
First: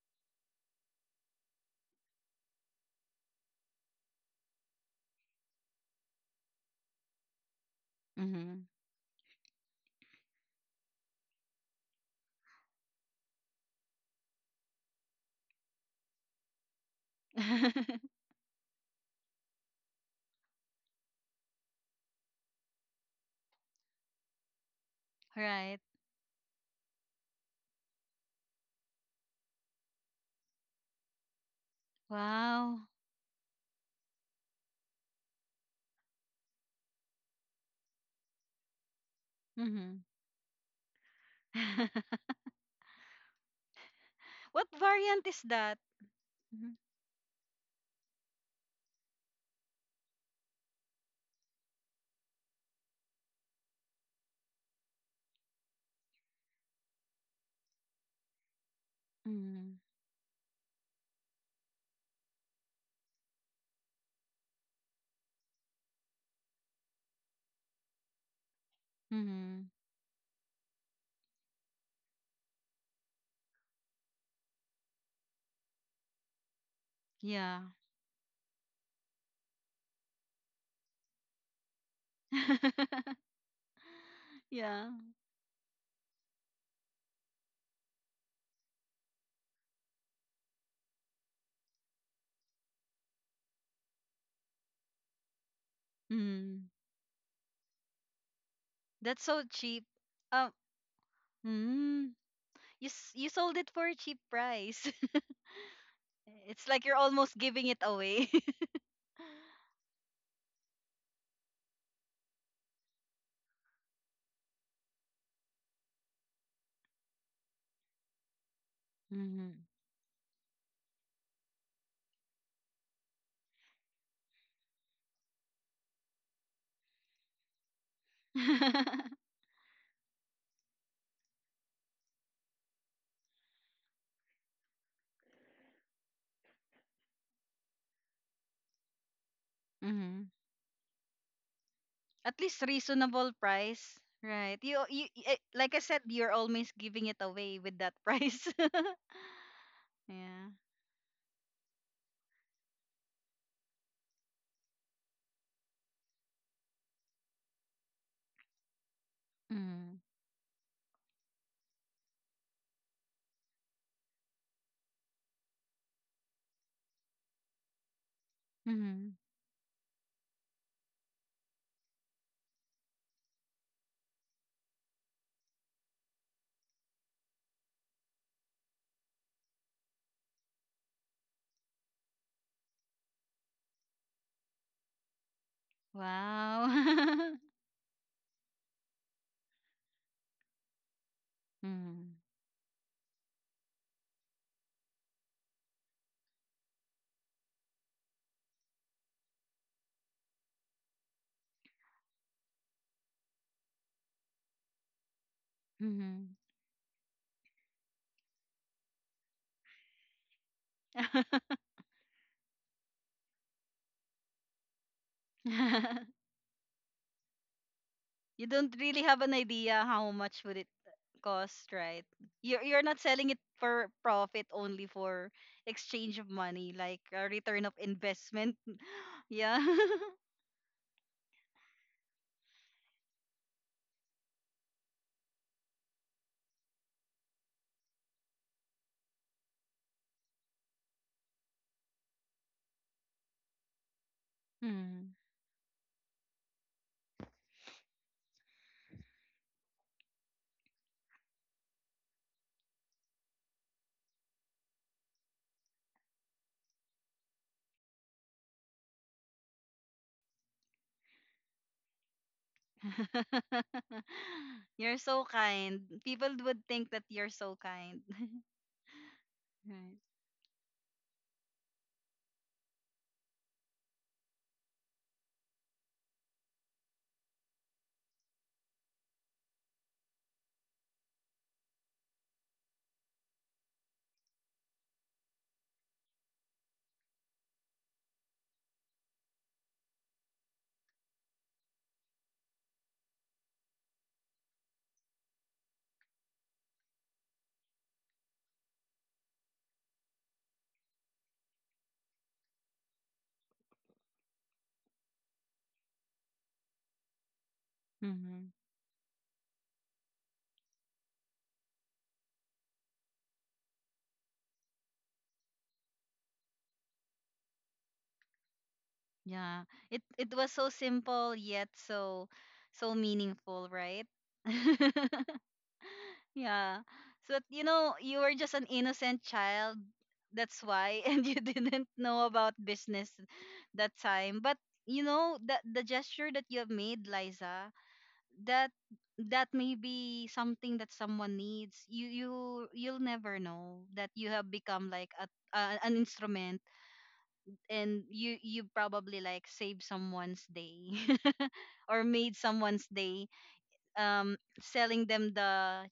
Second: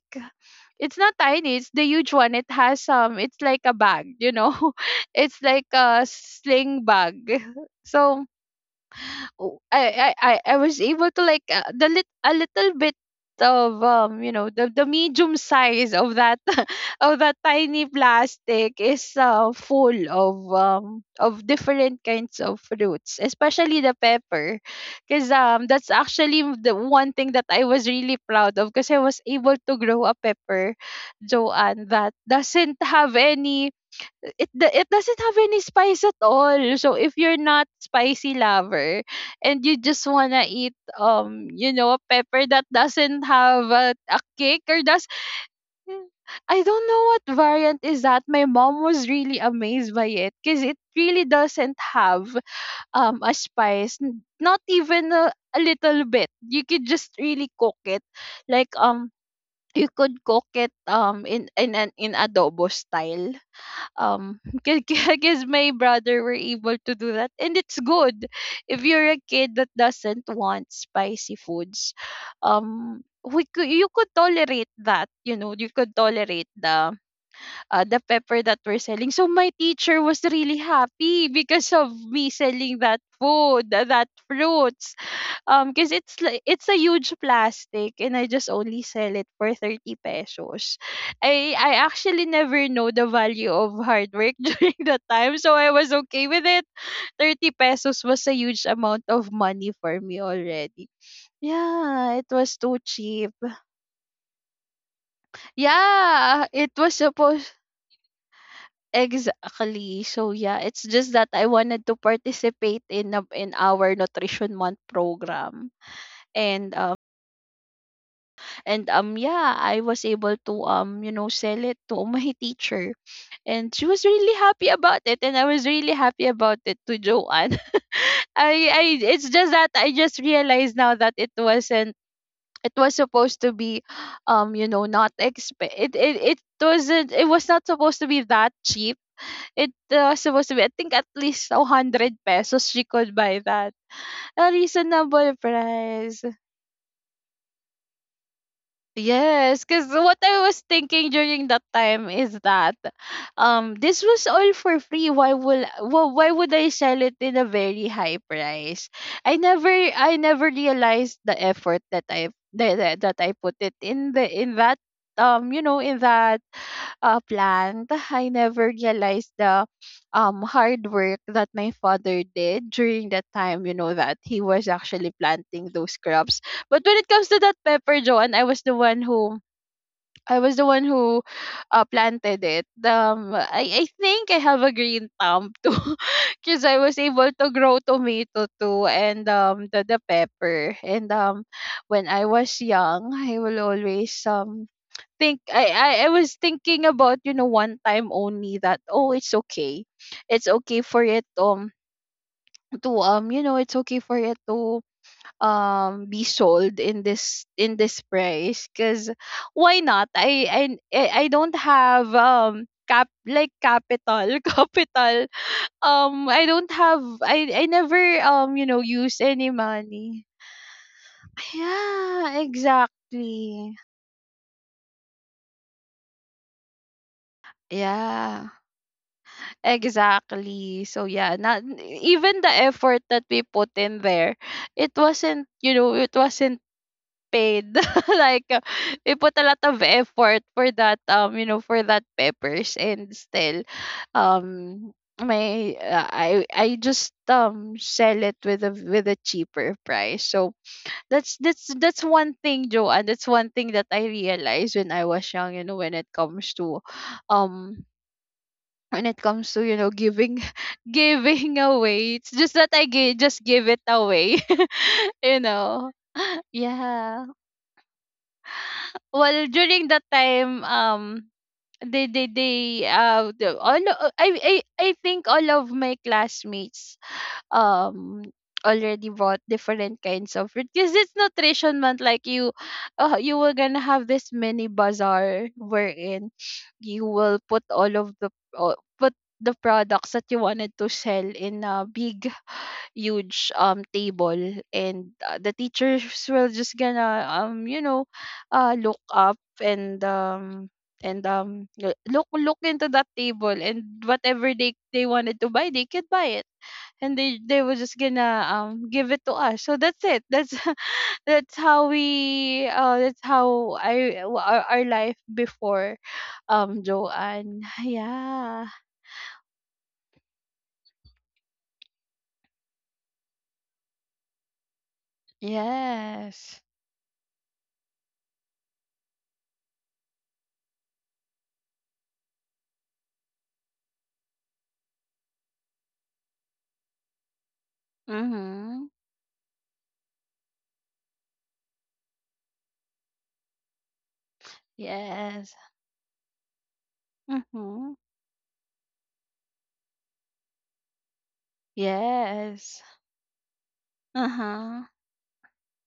[SPEAKER 2] It's not tiny, it's the huge one. It has it's like a bag, you know. It's like a sling bag. So
[SPEAKER 1] Mm-hmm.
[SPEAKER 2] I was able to, like, the lit a little bit of the medium size of that of that tiny plastic is, full of of different kinds of fruits, especially the pepper, because
[SPEAKER 1] Right.
[SPEAKER 2] that's actually the one thing that I was really proud of, because I was able to grow a pepper, Joanne, that doesn't
[SPEAKER 1] Wow.
[SPEAKER 2] have any, it doesn't have any spice at all. So if you're not spicy lover and you
[SPEAKER 1] Mm-hmm.
[SPEAKER 2] just wanna eat, you know, a pepper that doesn't have a kick
[SPEAKER 1] What
[SPEAKER 2] or does,
[SPEAKER 1] variant is that?
[SPEAKER 2] hmm, I don't know what variant is that. My mom was really amazed by it because it really doesn't have a spice, not even a little bit. You could just really cook it, like,
[SPEAKER 1] Mm-hmm.
[SPEAKER 2] you could cook it in adobo style, um because my brother were able to do that, and it's good if you're a kid
[SPEAKER 1] Mm-hmm.
[SPEAKER 2] that doesn't want spicy foods. You could tolerate that, you could tolerate the,
[SPEAKER 1] Yeah.
[SPEAKER 2] the pepper that we're selling. So my teacher was really happy because of me selling that food, that
[SPEAKER 1] Yeah.
[SPEAKER 2] fruits, because it's like it's a huge plastic, and I just only sell it for 30 pesos. I actually never know the value of hard work during that time, so I was okay with it.
[SPEAKER 1] Mm.
[SPEAKER 2] 30 pesos was a huge amount
[SPEAKER 1] That's
[SPEAKER 2] of
[SPEAKER 1] so
[SPEAKER 2] money
[SPEAKER 1] cheap.
[SPEAKER 2] for me
[SPEAKER 1] Um.
[SPEAKER 2] already.
[SPEAKER 1] Mm.
[SPEAKER 2] Yeah, it was too
[SPEAKER 1] You
[SPEAKER 2] cheap.
[SPEAKER 1] sold it for a cheap price.
[SPEAKER 2] Yeah,
[SPEAKER 1] It's
[SPEAKER 2] it
[SPEAKER 1] like you're
[SPEAKER 2] was
[SPEAKER 1] almost
[SPEAKER 2] supposed,
[SPEAKER 1] giving it away.
[SPEAKER 2] exactly. So yeah, it's just that I wanted to participate in in our nutrition month program. And And um yeah,
[SPEAKER 1] Mm-hmm.
[SPEAKER 2] I was able to, you know, sell it to my teacher, and she was really happy about it, and I was really happy about it to Joanne. I, it's just that I just realized now that it wasn't, it was supposed to be not it was not supposed to be that cheap. It, was
[SPEAKER 1] Mm-hmm.
[SPEAKER 2] supposed to be, I think, at least 100
[SPEAKER 1] At least
[SPEAKER 2] pesos she could
[SPEAKER 1] reasonable
[SPEAKER 2] buy that.
[SPEAKER 1] price,
[SPEAKER 2] A
[SPEAKER 1] right?
[SPEAKER 2] reasonable
[SPEAKER 1] Like I said,
[SPEAKER 2] price.
[SPEAKER 1] you're always giving it away with that price.
[SPEAKER 2] Yes, because what I
[SPEAKER 1] Yeah.
[SPEAKER 2] was thinking during that time is that this was all for free. Why would I sell it in a very high price? I never
[SPEAKER 1] Mm-hmm.
[SPEAKER 2] I never realized the effort that I that, that that I put it in the in that um you know in that plant. I never
[SPEAKER 1] Mm-hmm.
[SPEAKER 2] realized the hard work that my father did during that time, you know, that he was actually planting those crops. But when it comes to that pepper, Joanne, I was the one who I was the one who planted it. I think I have a green thumb too, because
[SPEAKER 1] Wow.
[SPEAKER 2] I was able to grow tomato too, and the pepper. And when
[SPEAKER 1] Mm-hmm.
[SPEAKER 2] I was young, I will always think, I was thinking about, one time only, that oh, it's okay for it, to it's okay for it to be sold in this, in this price, because why not, I, I, I don't have cap, like, capital, capital.
[SPEAKER 1] Mm-hmm.
[SPEAKER 2] I don't have I never,
[SPEAKER 1] You don't really have
[SPEAKER 2] use
[SPEAKER 1] an
[SPEAKER 2] any
[SPEAKER 1] idea how
[SPEAKER 2] money.
[SPEAKER 1] much would it cost, right?
[SPEAKER 2] Yeah,
[SPEAKER 1] You're not selling it
[SPEAKER 2] exactly.
[SPEAKER 1] for profit, only for exchange of money, like a return of
[SPEAKER 2] Yeah,
[SPEAKER 1] investment. Yeah.
[SPEAKER 2] exactly. So yeah, not even the effort that we put in there, it wasn't, it wasn't paid. Like, we put a lot of effort for that, for that peppers, and still, um
[SPEAKER 1] Mm.
[SPEAKER 2] my I just sell it with a cheaper price. So that's one thing, Joanne. That's one thing that I realized when I was young, you know, when it comes to, um when it comes to, giving, giving away, it's just that just give it away.
[SPEAKER 1] You're so
[SPEAKER 2] You
[SPEAKER 1] kind.
[SPEAKER 2] know.
[SPEAKER 1] People would think that
[SPEAKER 2] Yeah.
[SPEAKER 1] you're so kind.
[SPEAKER 2] Well, during
[SPEAKER 1] Right.
[SPEAKER 2] that time, they the, all o- I think all of my classmates um already bought different kinds of fruit because it's nutrition month. Like, you were gonna have this mini bazaar, wherein you will put all of the, put the products that you wanted to sell in a big huge table. And, the teachers will just gonna look up and look into that table, and whatever they wanted to buy, they could buy it, and they were just
[SPEAKER 1] Mm-hmm.
[SPEAKER 2] gonna give it to us. So that's it, that's that's how we that's how I our life before, Joanne. Yeah.
[SPEAKER 1] Yeah. It was so simple yet so meaningful, right?
[SPEAKER 2] Yes.
[SPEAKER 1] Yeah. So, that, you know, you were just an innocent child. That's why. And you didn't know about business that time. But, you know, that the gesture that you have made, Liza, that
[SPEAKER 2] Mm-hmm.
[SPEAKER 1] that may be something that someone needs. You you'll never know that you have become like
[SPEAKER 2] Yes.
[SPEAKER 1] a an instrument,
[SPEAKER 2] Mm-hmm.
[SPEAKER 1] and you probably like saved someone's day or made someone's
[SPEAKER 2] Yes.
[SPEAKER 1] day um
[SPEAKER 2] Uh-huh.
[SPEAKER 1] selling them the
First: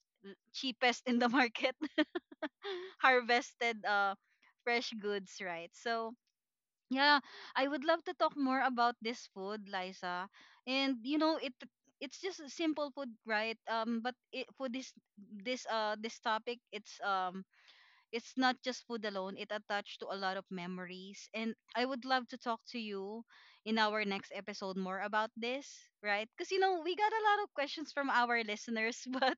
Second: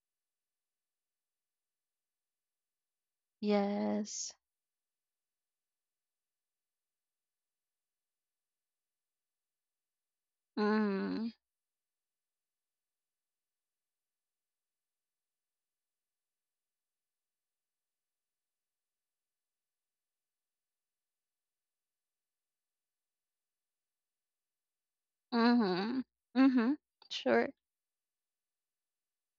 [SPEAKER 1] cheapest in the market. Harvested
[SPEAKER 2] Yes.
[SPEAKER 1] fresh goods, right? So yeah, I would love to talk more about this food, Liza. And you
[SPEAKER 2] Mm.
[SPEAKER 1] know, it's just a simple food, right? But it, for this this topic, it's not just food alone, it attached to a lot of memories, and I would love to talk to you in our next episode more about this,
[SPEAKER 2] Mhm.
[SPEAKER 1] right? Because you
[SPEAKER 2] Mhm.
[SPEAKER 1] know we got a lot
[SPEAKER 2] Sure.
[SPEAKER 1] of questions from our listeners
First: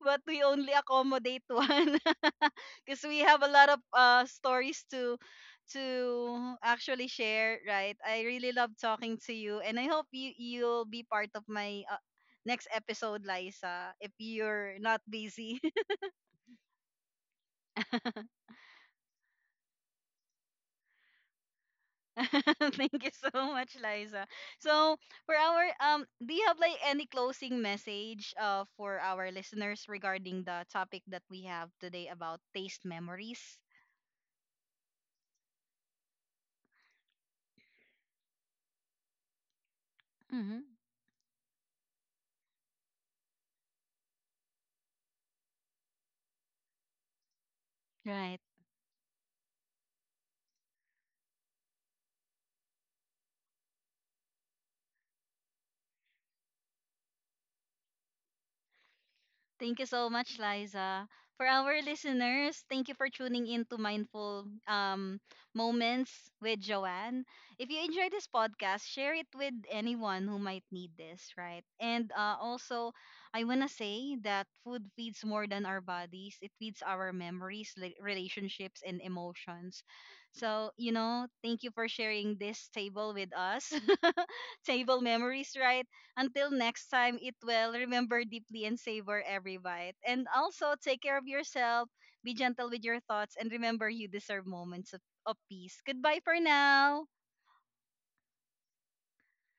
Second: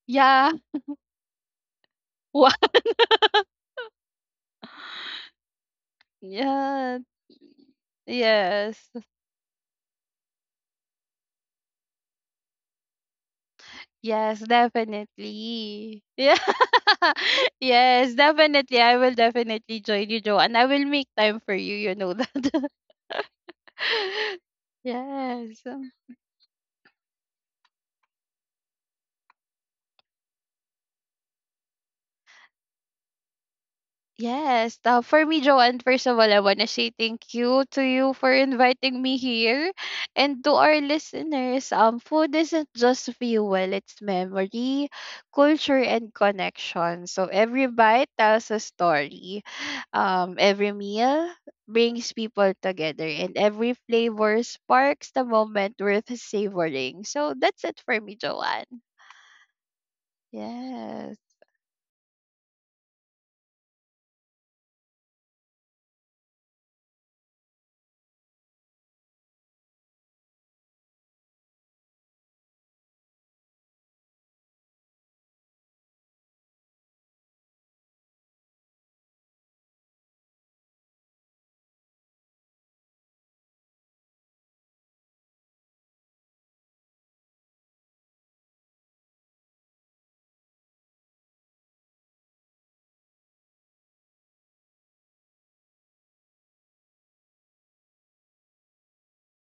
[SPEAKER 1] but we
[SPEAKER 2] Yeah.
[SPEAKER 1] only accommodate one
[SPEAKER 2] What?
[SPEAKER 1] because we have a lot of stories to
[SPEAKER 2] Yeah.
[SPEAKER 1] actually share, right? I really love
[SPEAKER 2] Yes.
[SPEAKER 1] talking to you and I hope you'll be part of my next episode, Liza, if
[SPEAKER 2] Yes,
[SPEAKER 1] you're not busy.
[SPEAKER 2] definitely. Yeah. Yes, definitely. I will definitely join you, Joe, and I will make time for you. You know that.
[SPEAKER 1] Thank you so much, Liza. So, for
[SPEAKER 2] Yes.
[SPEAKER 1] our do you have like any closing message for our listeners regarding the topic that we have today about taste memories?
[SPEAKER 2] Yes. For me, Joanne, first of all, I want to say thank you to you for inviting me here. And to
[SPEAKER 1] Mm-hmm.
[SPEAKER 2] our listeners, food isn't just fuel, it's memory, culture, and connection. So every bite
[SPEAKER 1] Right.
[SPEAKER 2] tells a story. Every meal brings people together, and every flavor sparks the moment worth savoring. So that's it for me, Joanne.
[SPEAKER 1] Thank you so much, Liza.
[SPEAKER 2] Yes.
[SPEAKER 1] For our listeners, thank you for tuning in to Mindful Moments with Joanne. If you enjoy this podcast, share it with anyone who might need this, right? And also, I want to say that food feeds more than our bodies, it feeds our memories, relationships, and emotions. So, you know, thank you for sharing this table with us. Table memories, right? Until next time, eat well, remember deeply, and savor every bite. And also, take care of yourself, be gentle with your thoughts, and remember you deserve moments of peace. Goodbye for now.